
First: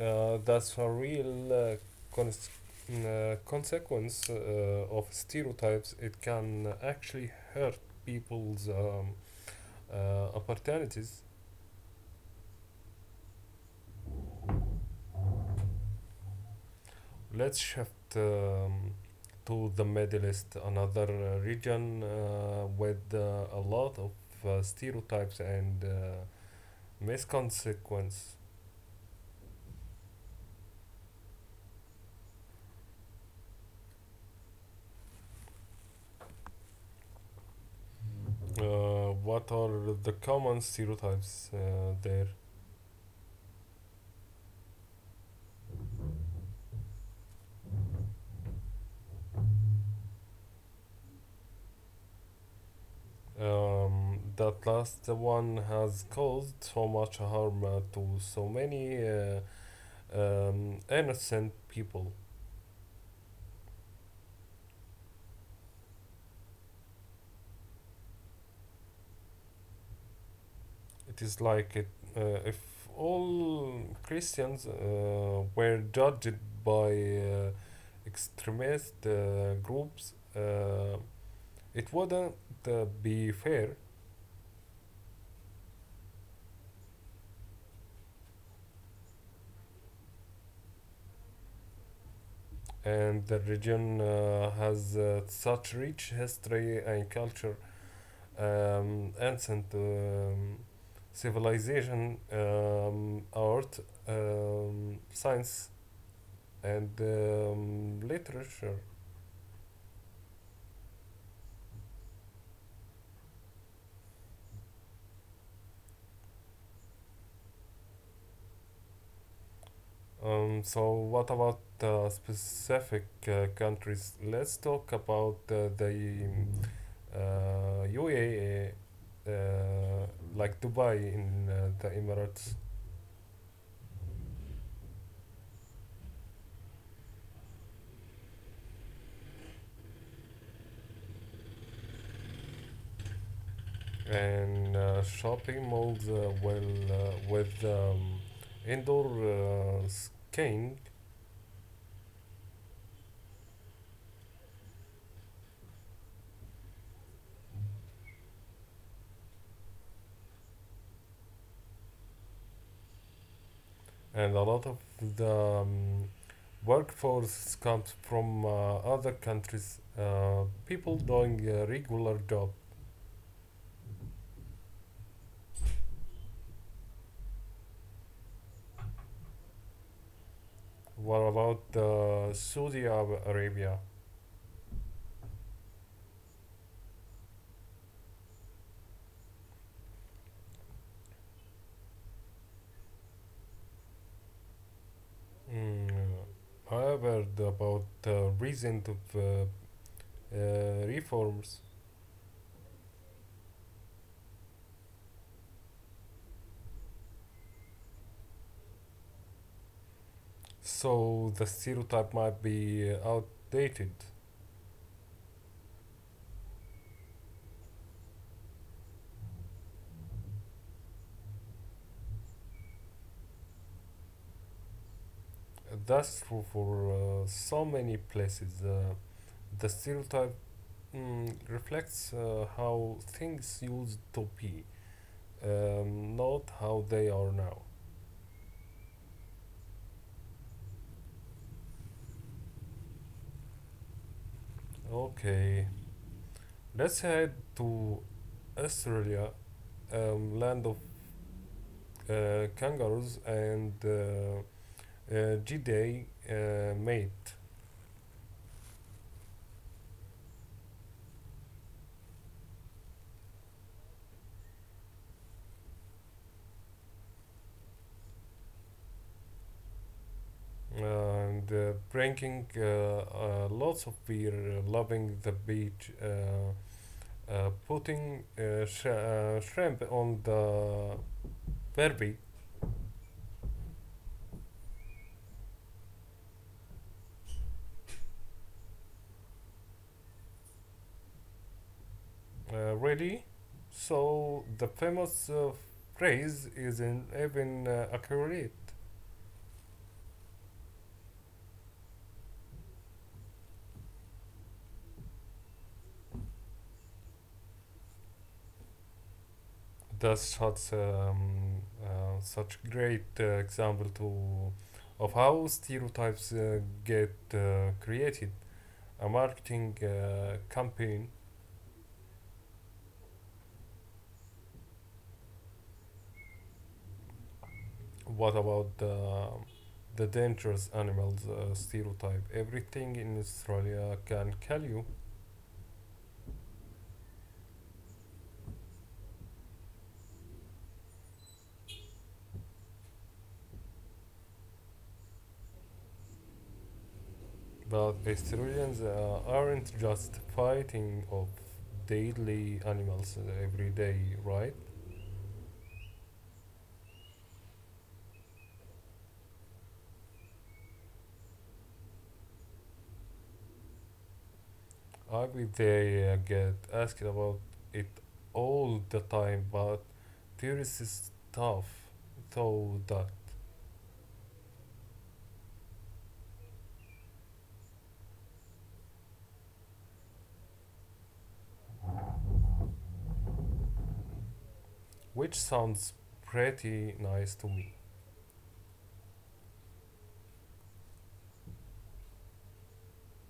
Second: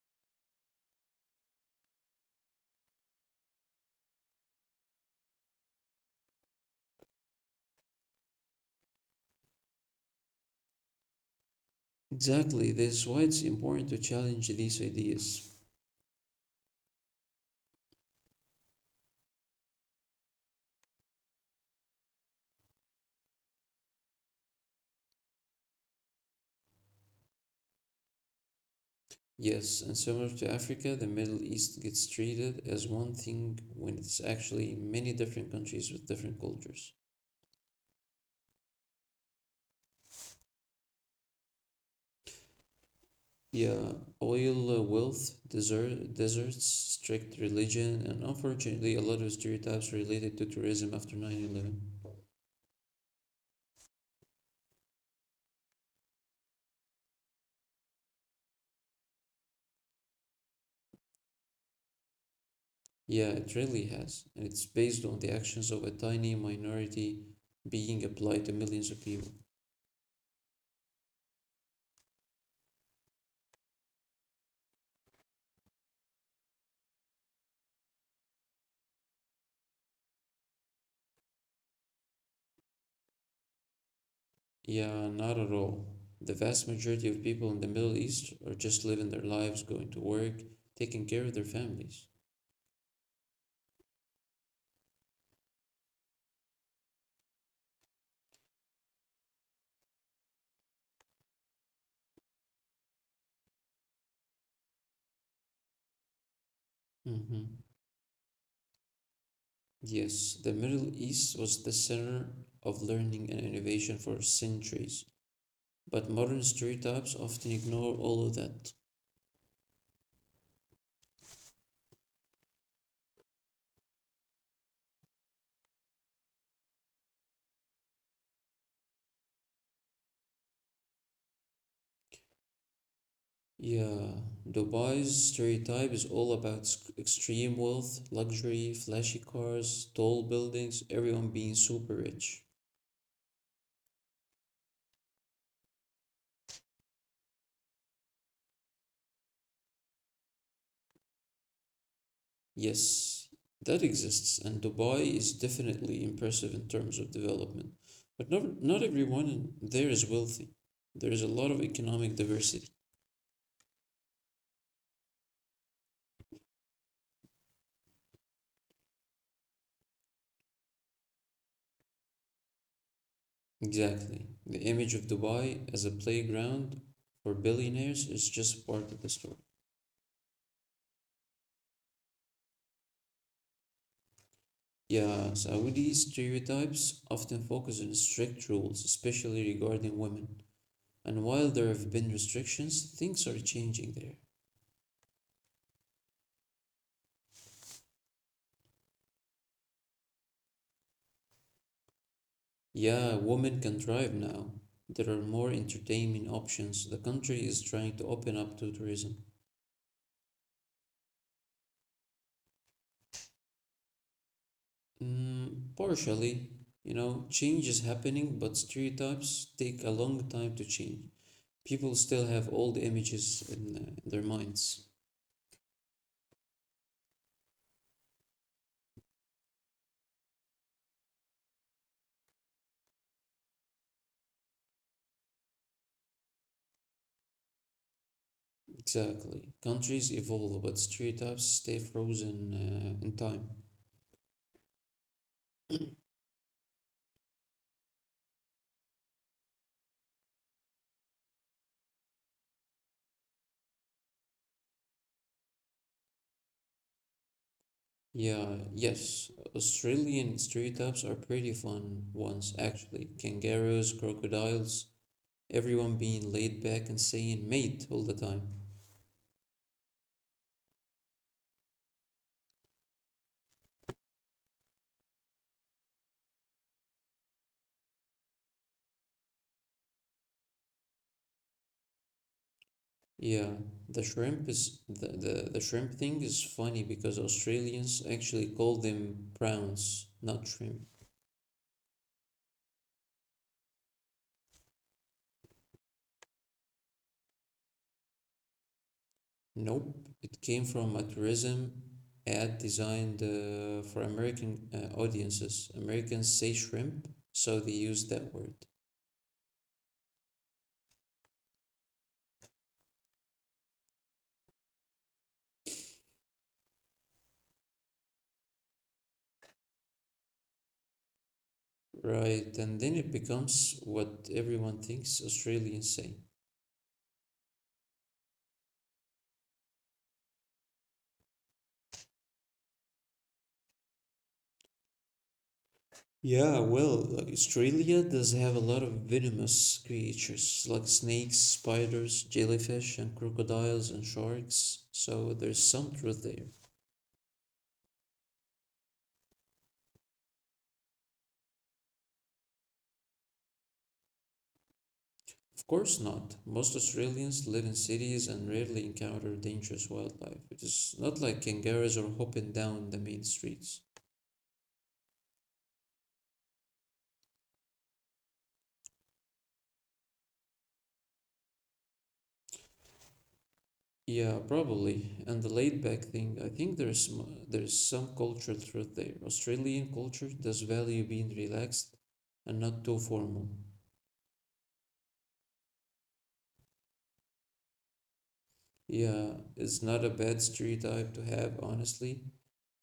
uh, that's a real uh, cons- uh, consequence uh, of stereotypes. It can actually hurt people's um, uh, opportunities. Exactly, this is why it's important to challenge these ideas. Let's shift um, to the Middle East, another uh, region uh, with uh, a lot of uh, stereotypes and uh, misconsequence. Yes, and similar to Africa, the Middle East gets treated as one thing when it's actually many different countries with different cultures. Uh, what are the common stereotypes uh, there? Yeah, oil uh, wealth, desert, deserts, strict religion, and unfortunately, a lot of stereotypes related to tourism after nine eleven. Um, that last one has caused so much harm uh, to so many uh, um, innocent people. Yeah, it really has, and it's based on the actions of a tiny minority being applied to millions of people. It is like it, uh, If all Christians uh, were judged by uh, extremist uh, groups, uh, it wouldn't uh, be fair. Yeah, not at all. The vast majority of people in the Middle East are just living their lives, going to work, taking care of their families. And the region uh, has uh, such rich history and culture, um, ancient um, civilization, um, art, um, science, and hmm um, literature. Yes, the Middle East was the center of learning and innovation for centuries, but modern stereotypes often ignore all of that. Um, so, what about uh, specific uh, countries? Let's talk about uh, the uh, U A E, uh, like Dubai in uh, the Emirates. Yeah, Dubai's stereotype is all about s- extreme wealth, luxury, flashy cars, tall buildings, everyone being super rich. And uh, shopping malls uh, well uh, with um, indoor uh, skiing, Yes, that exists, and Dubai is definitely impressive in terms of development. But not not everyone in there is wealthy. There is a lot of economic diversity. and a lot of the um, workforce comes from uh, other countries, uh, people doing a regular job. Exactly. The image of Dubai as a playground for billionaires is just part of the story. What about uh, Saudi Ar- arabia? Yeah, Saudi stereotypes often focus on strict rules, especially regarding women. And while there have been restrictions, things are changing there. mm, I heard about the recent of, uh, uh, reforms. Yeah, women can drive now. There are more entertainment options. The country is trying to open up to tourism. So the stereotype might be outdated. Mm, partially, you know, change is happening, but stereotypes take a long time to change. People still have old images in uh, in their minds. That's true for uh, so many places. Uh, the stereotype mm, reflects uh, how things used to be, um, not how they are now. Exactly. Countries evolve, but stereotypes stay frozen uh, in time. Okay, let's head to Australia, um, land of uh, kangaroos and uh, uh, G-Day uh, mate, Yeah, yes. Australian stereotypes are pretty fun ones, actually. Kangaroos, crocodiles, everyone being laid back and saying mate all the time. and uh, drinking uh, uh, lots of beer, loving the beach. Uh, Uh, putting uh, sh- uh, shrimp on the barbie. Yeah, the shrimp is the, the, the shrimp thing is funny because Australians actually call them prawns, not shrimp. Uh, really? So the famous uh, phrase isn't even uh, accurate. Nope, it came from a tourism ad designed uh, for American uh, audiences. Americans say shrimp, so they use that word. That's such um, uh, such great uh, example to of how stereotypes uh, get uh, created. A marketing uh, campaign. Right, and then it becomes what everyone thinks Australians say. What about the the dangerous animals uh, stereotype? Everything in Australia can kill you. Yeah, well, Australia does have a lot of venomous creatures like snakes, spiders, jellyfish, and crocodiles and sharks, so there's some truth there. But vegetarians uh, aren't just fighting off deadly animals every day, right? Of course not. Most Australians live in cities and rarely encounter dangerous wildlife. It is not like kangaroos are hopping down the main streets. I bet they uh, get asked about it all the time, but there is this stuff though that, Yeah, probably. And the laid back thing, I think there's m- there's some cultural truth there. Australian culture does value being relaxed and not too formal. which sounds pretty nice to me. Yeah, it's not a bad stereotype to have, honestly.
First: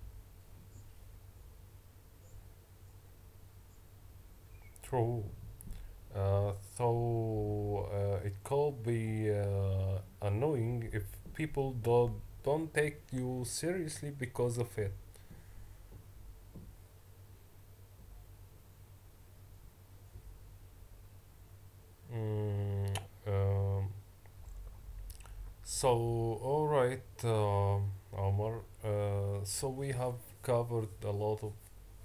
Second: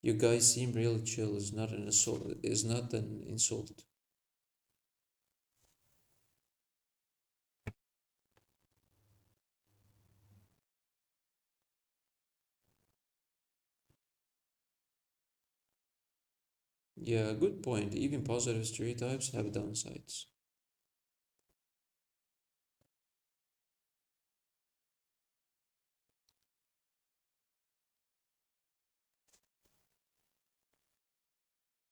You guys seem really chill. It's not an insult. It's not an insult. True. Uh, so uh, it could be uh, annoying if people do, don't take you seriously because of it. Yeah, good point. Even positive stereotypes have downsides. Mm, um, so, all right, um Omar. Uh, so, we have covered a lot of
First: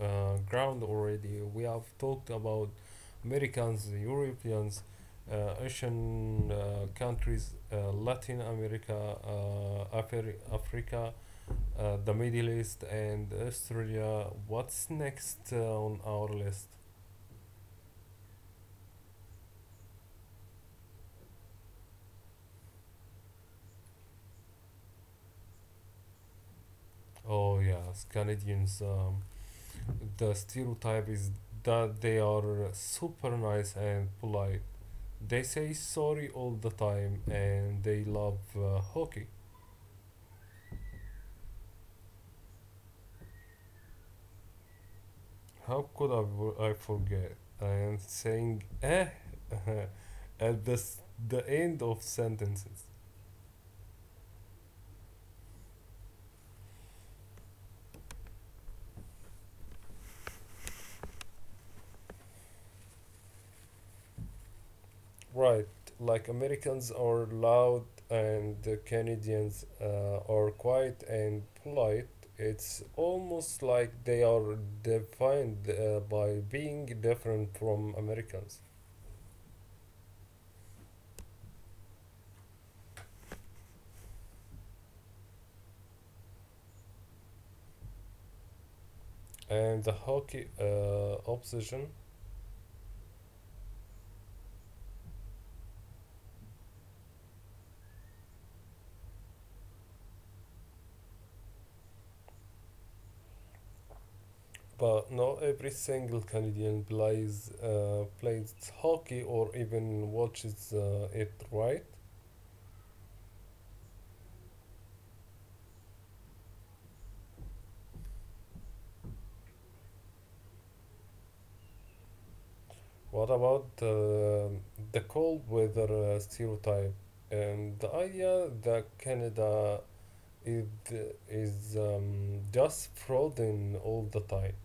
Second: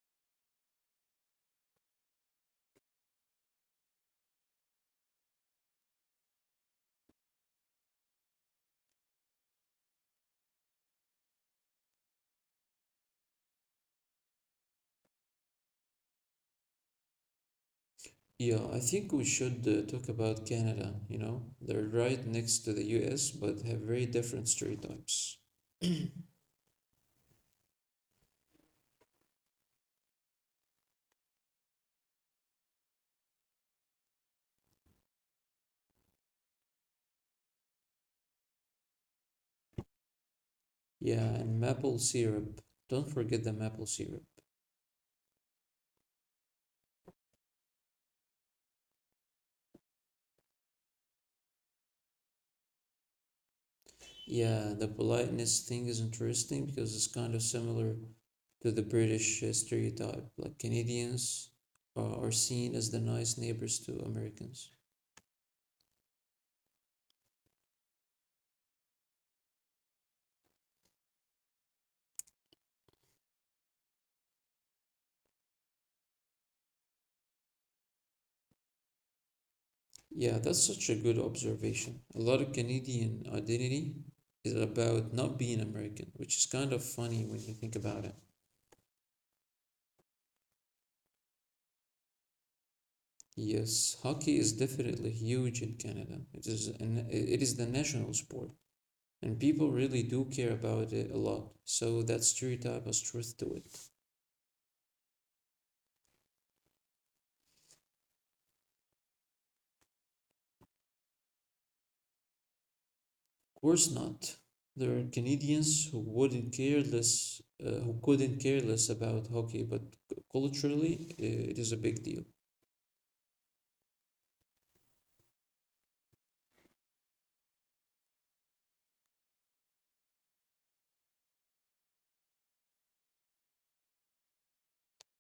uh, ground already. We have talked about Americans, Europeans, uh, Asian uh, countries, uh, Latin America, uh, Afri- Africa, uh, the Middle East, and Australia. What's next uh, on our list? Yeah, I think we should uh, talk about Canada, you know? They're right next to the U S, but have very different stereotypes. Oh, yes, Canadians. Um, the stereotype is that they are super nice and polite. They say sorry all the time and they love uh, hockey. Yeah, and maple syrup. Don't forget the maple syrup. How could I, w- I forget? And saying eh [LAUGHS] at the, s- the end of sentences. Yeah, the politeness thing is interesting because it's kind of similar to the British uh, stereotype. Like Canadians uh, are seen as the nice neighbors to Americans. Right, like Americans are loud and the Canadians uh, are quiet and polite. It's almost like they are defined uh, by being different from Americans. Yeah, that's such a good observation. A lot of Canadian identity is about not being American, which is kind of funny when you think about it. And the hockey uh, obsession, Yes, hockey is definitely huge in Canada. It is an, it is the national sport, and people really do care about it a lot. So that stereotype has truth to it. but not every single Canadian plays uh, plays hockey or even watches uh, it, right? Course not. There are Canadians who wouldn't care less, uh, who couldn't care less about hockey, but c- culturally, uh, it is a big deal. What about uh, the cold weather uh, stereotype and the idea that Canada is, is um, just frozen all the time?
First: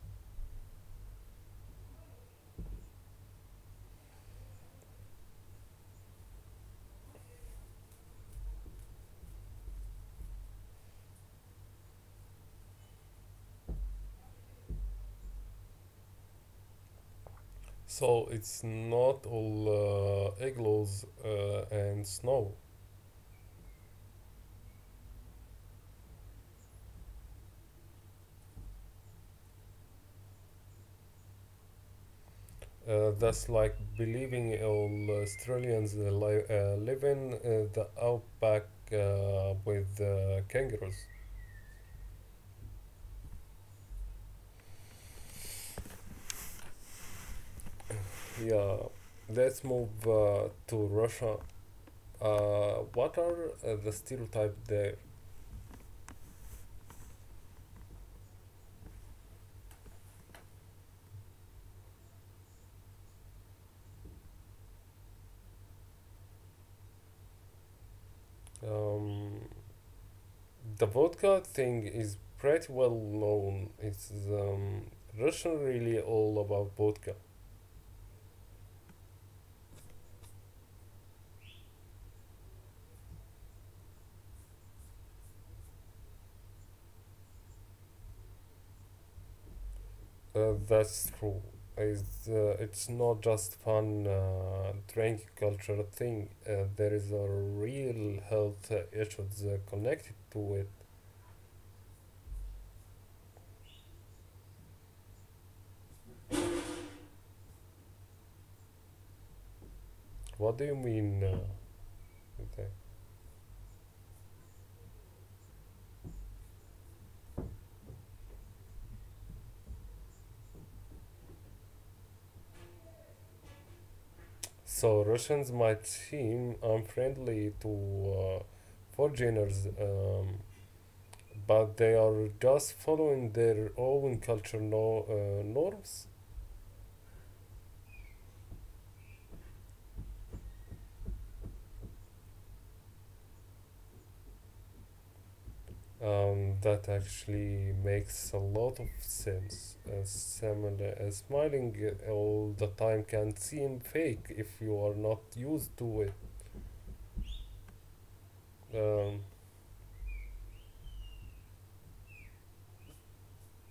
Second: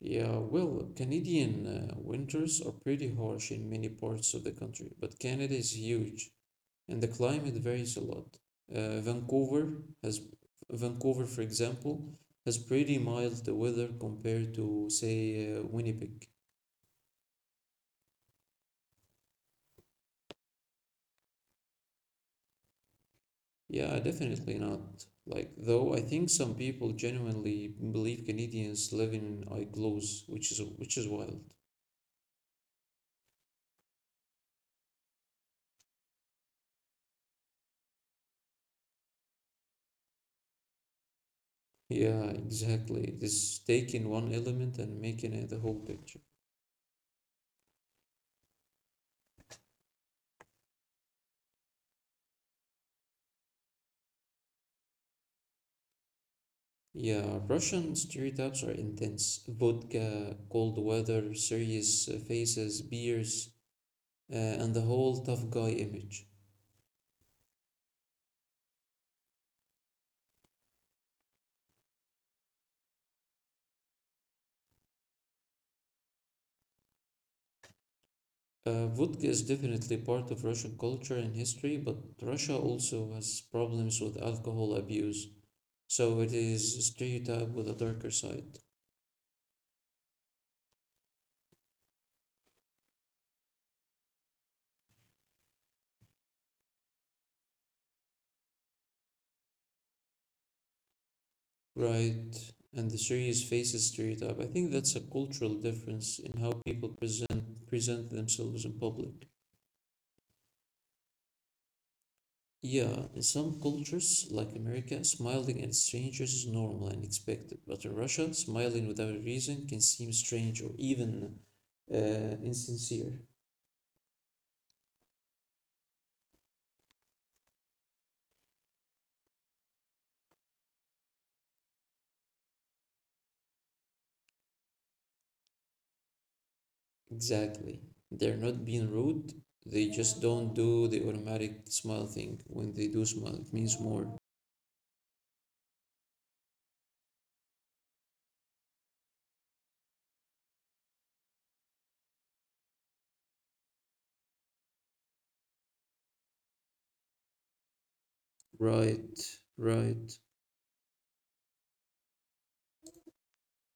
Yeah, well, Canadian uh, winters are pretty harsh in many parts of the country, but Canada is huge and the climate varies a lot. Uh, Vancouver has, Vancouver, for example, has pretty mild weather compared to, say, uh, Winnipeg. So it's not all uh, igloos uh, and snow. Yeah, definitely not. Like, though I think some people genuinely believe Canadians live in igloos, which is which is wild. Uh, that's like believing all Australians uh, li- uh, live in uh, the outback uh, with uh, kangaroos. Yeah, exactly. This taking one element and making it the whole picture. Yeah, let's move uh, to Russia. Uh, what are uh, the stereotype there? Yeah, Russian stereotypes are intense. Vodka, cold weather, serious uh, faces, beers, uh, and the whole tough guy image. Um, the vodka thing is pretty well known. It's um, Russian really all about vodka. Uh, vodka is definitely part of Russian culture and history, but Russia also has problems with alcohol abuse so it is stereotype with a darker side, Uh, that's true. It's, uh, it's not just fun uh, drink culture thing. Uh, there is a real health issues uh, connected to it. right? And the series faces stereotype. I think that's a cultural difference in how people present present themselves in public. What do you mean? Uh, okay. Yeah, in some cultures, like America, smiling at strangers is normal and expected, but in Russia, smiling without a reason can seem strange or even uh, insincere. So Russians might seem unfriendly to uh, foreigners, um, but they are just following their own culture no, uh, norms. Exactly. They're not being rude, they just don't do the automatic smile thing. When they do smile, it means more. Um, that actually makes a lot of sense. Uh, similar, uh, smiling all the time can seem fake if you are not used to it. Right, Um, right.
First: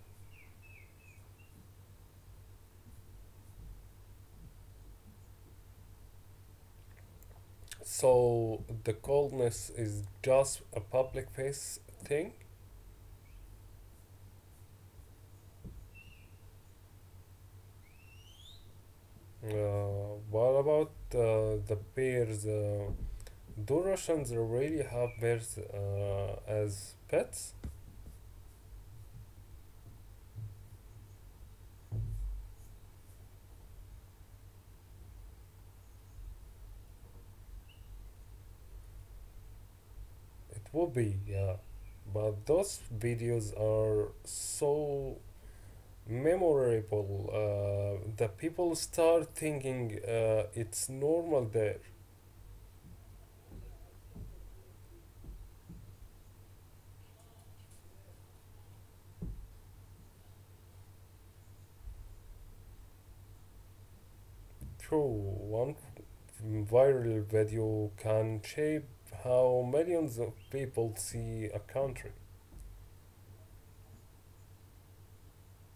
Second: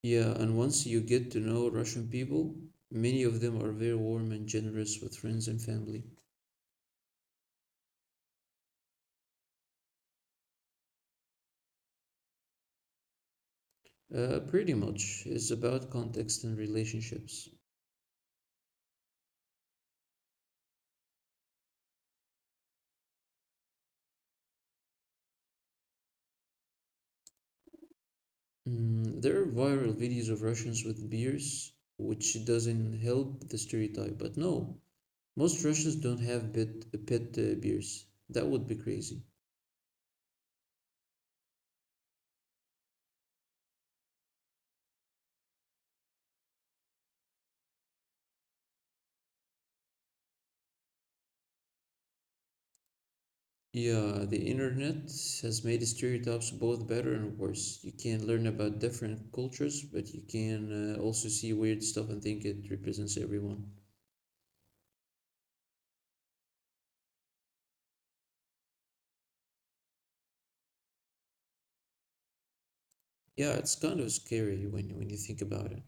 Yeah, and once you get to know Russian people, many of them are very warm and generous with friends and family. so the coldness is just a public face thing. Uh, pretty much, it's about context and relationships. Uh, what about uh, the bears? Uh, do Russians really have bears uh, as pets? Mm, there are viral videos of Russians with beers, which doesn't help the stereotype, but no, most Russians don't have pet, pet uh, beers. That would be crazy. It would be, yeah. But those videos are so memorable uh, the people start thinking uh, it's normal there. Yeah, the internet has made stereotypes both better and worse. You can learn about different cultures, but you can uh, also see weird stuff and think it represents everyone. True, one viral video can shape how millions of people see a country. Yeah, it's kind of scary when when you think about it.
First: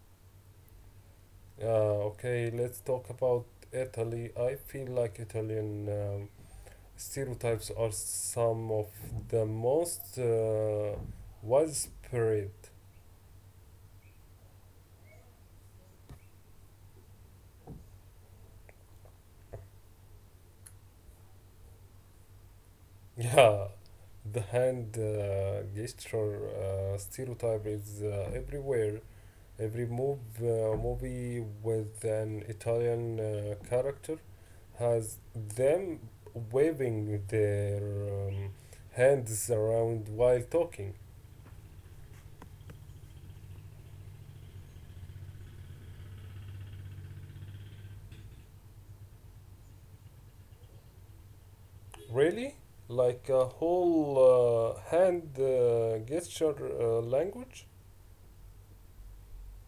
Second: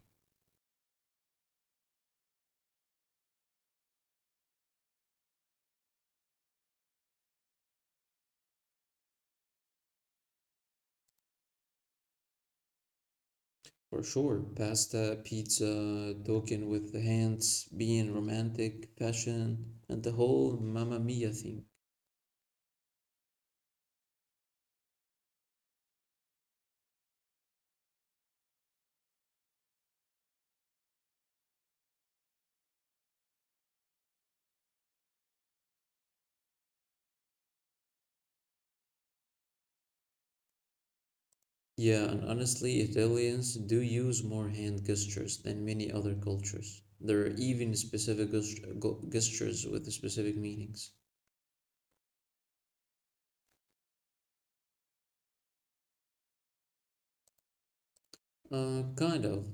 Uh, okay, let's talk about Italy. I feel like Italian um, stereotypes are some of the most uh, widespread. For sure, pasta, pizza, talking with the hands, being romantic, fashion, and the whole Mamma Mia thing. Yeah, the hand uh, gesture uh, stereotype is uh, everywhere. Every move, uh, movie with an Italian uh, character has them waving their um, hands around while talking. Yeah, and honestly, Italians do use more hand gestures than many other cultures. There are even specific gest- go- gestures with specific meanings. Really? Like a whole uh, hand uh, gesture uh, language? Uh, kind of.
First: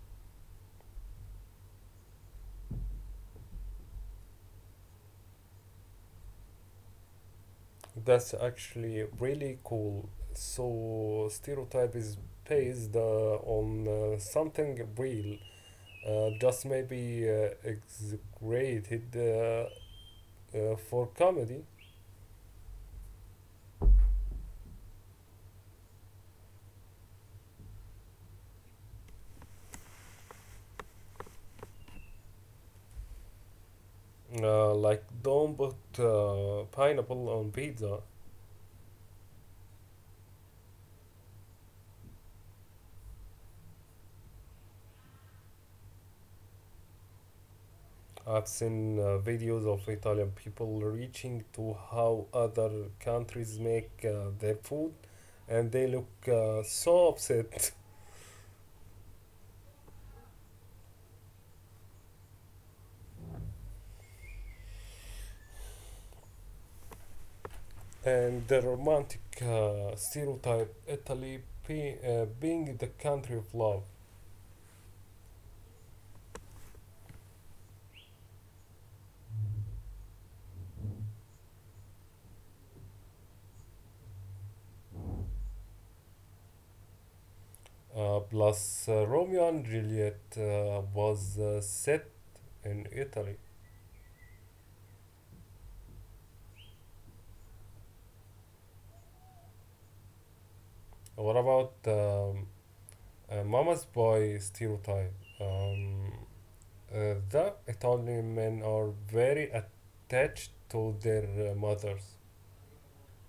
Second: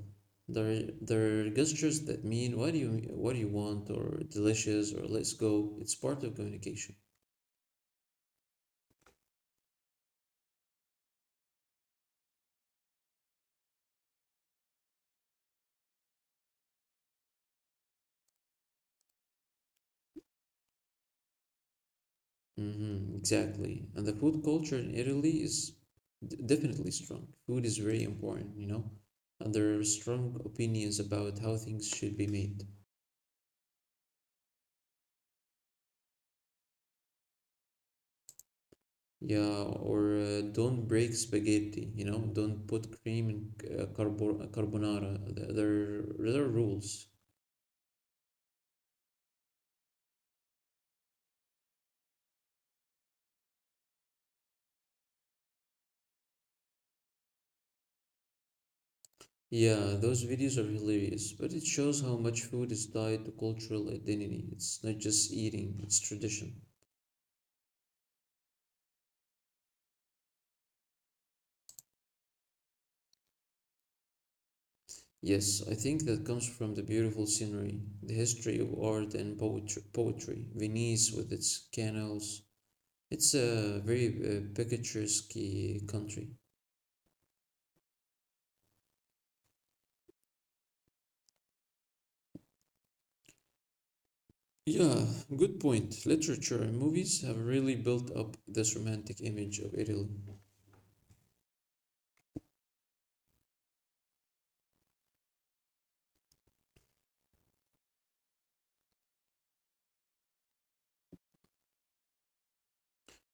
There, are- there are gestures that mean what do you what do you want or delicious or let's go. It's part of communication. That's actually really cool. So, stereotype is based uh, on uh, something real, uh, just maybe uh, exaggerated uh, uh, for comedy. Mm-hmm, exactly. And the food culture in Italy is d- definitely strong. Food is very important, you know. And there are strong opinions about how things should be made. Uh, like, don't put uh, pineapple on pizza. Yeah, or uh, don't break spaghetti, you know, don't put cream in c- uh, carbo- uh, carbonara. Th- There, there are rules. I've seen uh, videos of Italian people reaching to how other countries make uh, their food, and they look uh, so upset. [LAUGHS] Yeah, those videos are hilarious, but it shows how much food is tied to cultural identity. It's not just eating, it's tradition. And the romantic uh, stereotype Italy be, uh, being the country of love. Yes, I think that comes from the beautiful scenery, the history of art and poetry, poetry. Venice with its canals. It's a very uh, picturesque country. Uh, plus, uh, Romeo and Juliet uh, was uh, set in Italy. Yeah, good point. Literature and movies have really built up this romantic image of Italy. What about um, uh, Mama's Boy stereotype? Um, uh, the Italian men are very attached to their uh, mothers.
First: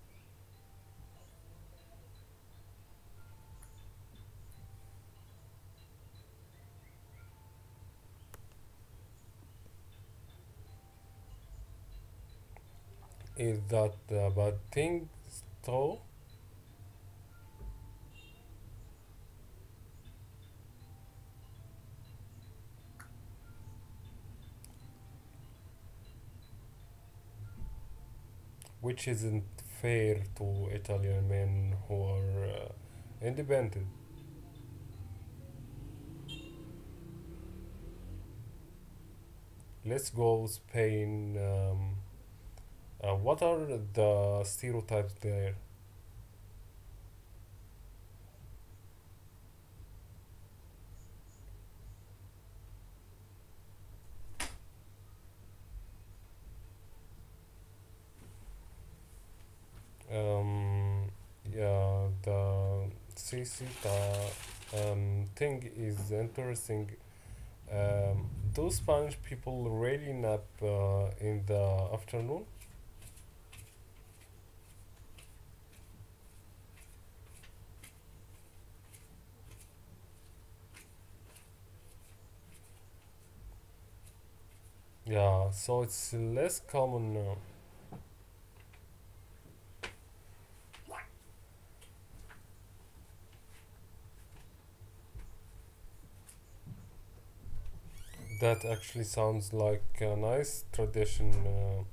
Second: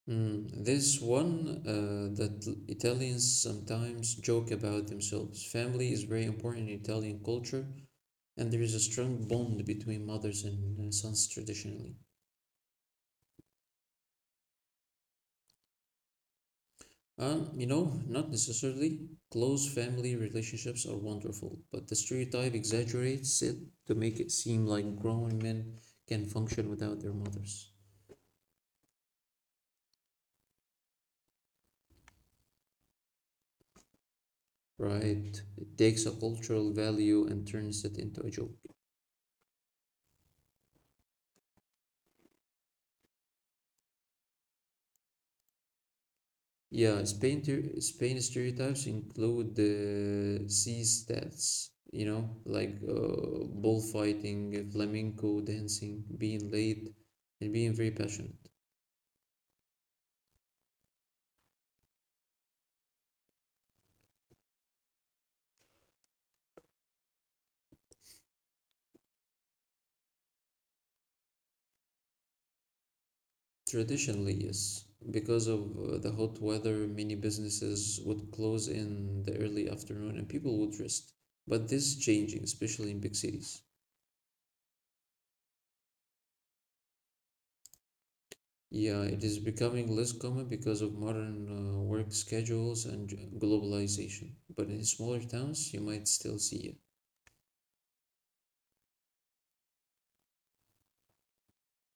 Mm, this one uh, that l- Italians sometimes joke about themselves. Family is very important in Italian culture, and there is a strong bond between mothers and uh, sons traditionally. Is that a bad thing, though? Um, you know, not necessarily. Close family relationships are wonderful, but the stereotype exaggerates it to make it seem like grown men can function without their mothers. Which isn't fair to Italian men who are uh, independent. Right? It takes a cultural value and turns it into a joke. Let's go Spain. Um, uh, what are the stereotypes there? Yeah, Spain ter- Spain stereotypes include the sea stats, you know, like uh, bullfighting, flamenco dancing, being late, and being very passionate. Um, yeah, the Cicita um, thing is interesting. Um, do Spanish people really nap uh, in the afternoon? Traditionally, yes, because of uh, the hot weather, many businesses would close in the early afternoon and people would rest. But this is changing, especially in big cities. Yeah, so it's less common now. Yeah, it is becoming less common because of modern uh, work schedules and j- globalization. But in smaller towns, you might still see it. That actually sounds like a nice tradition. Uh,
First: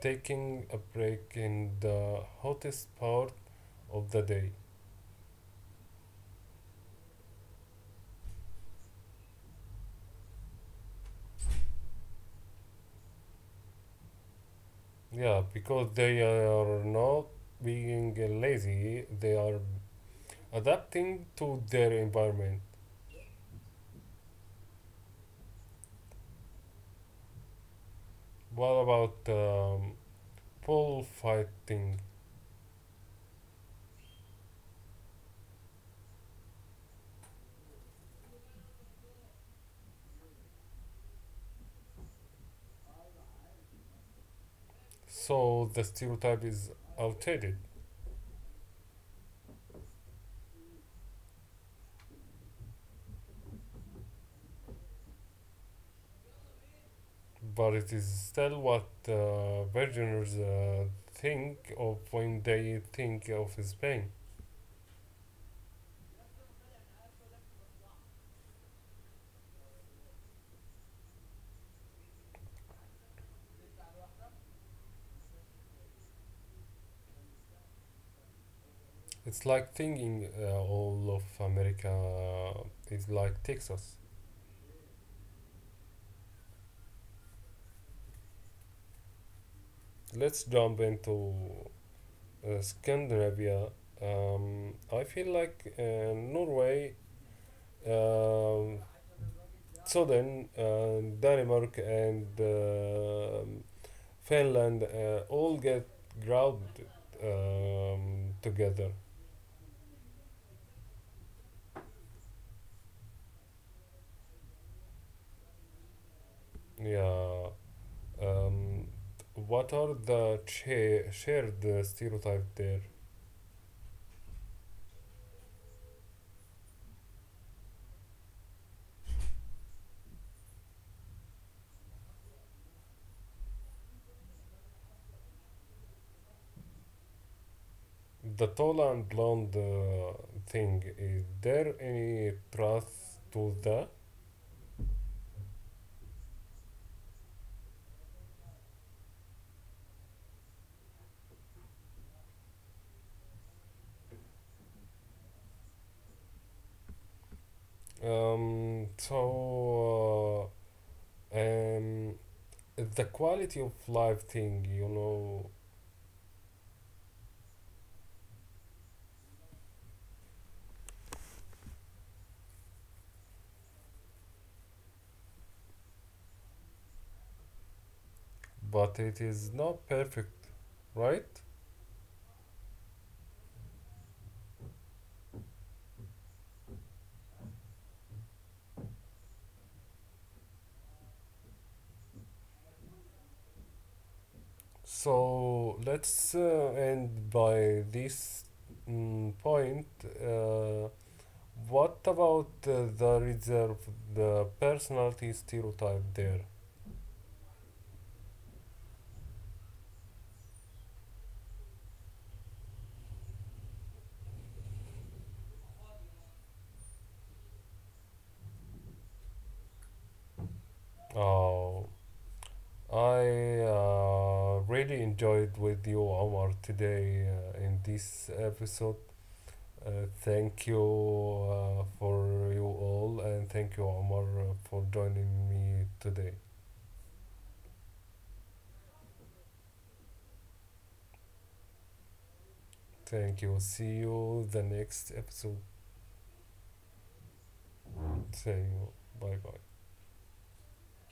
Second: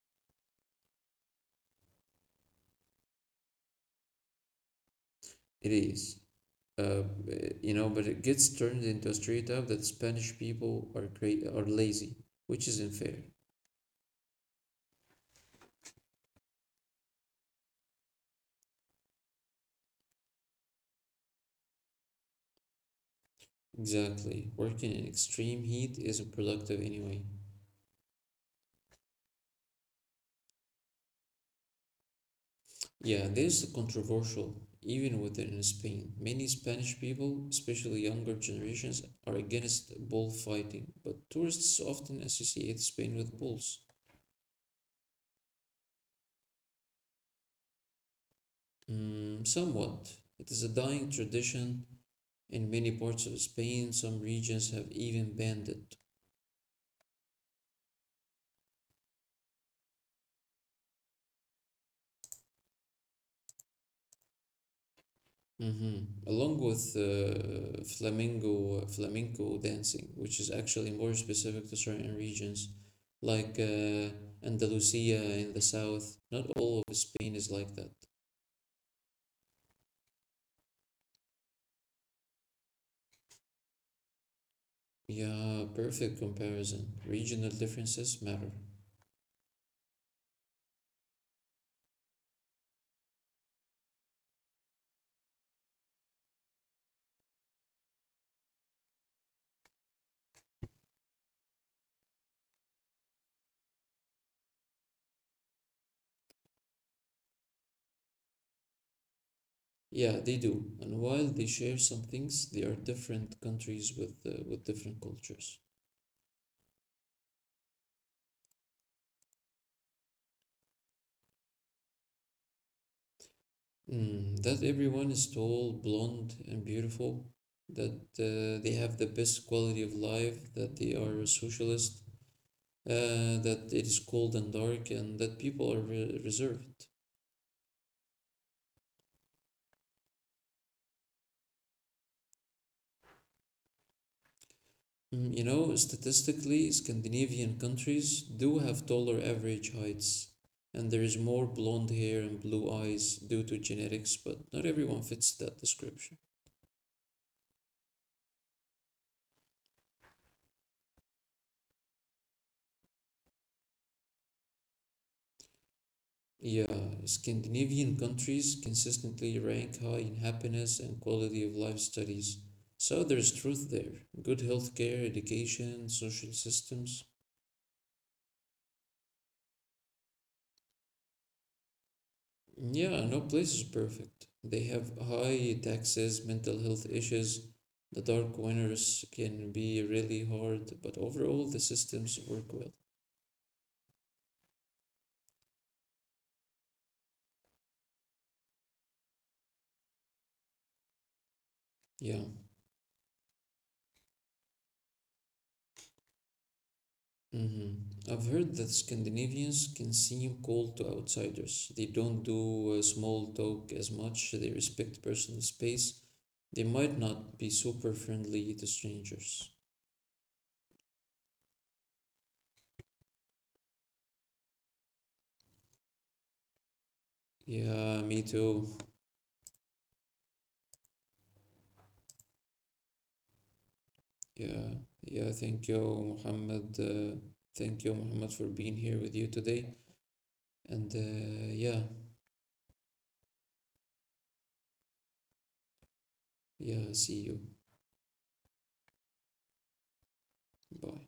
Taking a break in the hottest part of the day. It is. Uh, b- you know, but it gets turned into a stereotype that Spanish people are great are lazy, which isn't fair. Yeah, because they are not being lazy, they are adapting to their environment. Exactly. Working in extreme heat isn't productive anyway. What about um, bullfighting? Yeah, this is controversial, even within Spain. Many Spanish people, especially younger generations, are against bullfighting, but tourists often associate Spain with bulls. So the stereotype is outdated, Mm, somewhat. It is a dying tradition in many parts of Spain. Some regions have even banned it. but it is still what uh, Virginians uh, think of when they think of Spain. Mm-hmm. Along with uh, flamingo flamenco dancing, which is actually more specific to certain regions, like uh, Andalusia in the south. Not all of Spain is like that. It's like thinking uh, all of America is like Texas. Yeah, perfect comparison. Regional differences matter. Let's jump into uh, Scandinavia. Um, I feel like uh, Norway, um Sweden, uh, Denmark, and um Finland uh, all get grouped um, together. Yeah, they do. And while they share some things, they are different countries with uh, with different cultures. Yeah. Um, what are the cha- shared uh, stereotypes there? Mm, that everyone is tall, blonde, and beautiful, that uh, they have the best quality of life, that they are a socialist, uh, that it is cold and dark, and that people are re reserved. The tall and blonde uh, thing, is there any truth to that? Mm, you know, statistically, Scandinavian countries do have taller average heights, and there is more blonde hair and blue eyes due to genetics, but not everyone fits that description. Um, so, uh, um, the quality of life thing, you know, Yeah, Scandinavian countries consistently rank high in happiness and quality of life studies. So there's truth there. Good healthcare, education, social systems. but it is not perfect, right? Yeah, no place is perfect. They have high taxes, mental health issues. The dark winters can be really hard, but overall the systems work well. So, let's uh, end by this mm, point. Uh, what Yeah. about uh, the reserve, the personality stereotype there? hmm I've heard that Scandinavians can seem cold to outsiders. They don't do uh, small talk as much, they respect personal space. They might not be super friendly to strangers. Oh, I uh, really enjoyed with you, Omar, today uh, in Yeah, me this too. episode. Uh, thank you uh, for you all, and thank you, Omar, uh, Yeah, for joining yeah, thank you, me today. Muhammad. Uh, thank you, Muhammad, for being here with you today. And uh, yeah, Thank you. See you the next episode. yeah, see you. Thank you. Bye bye. Bye.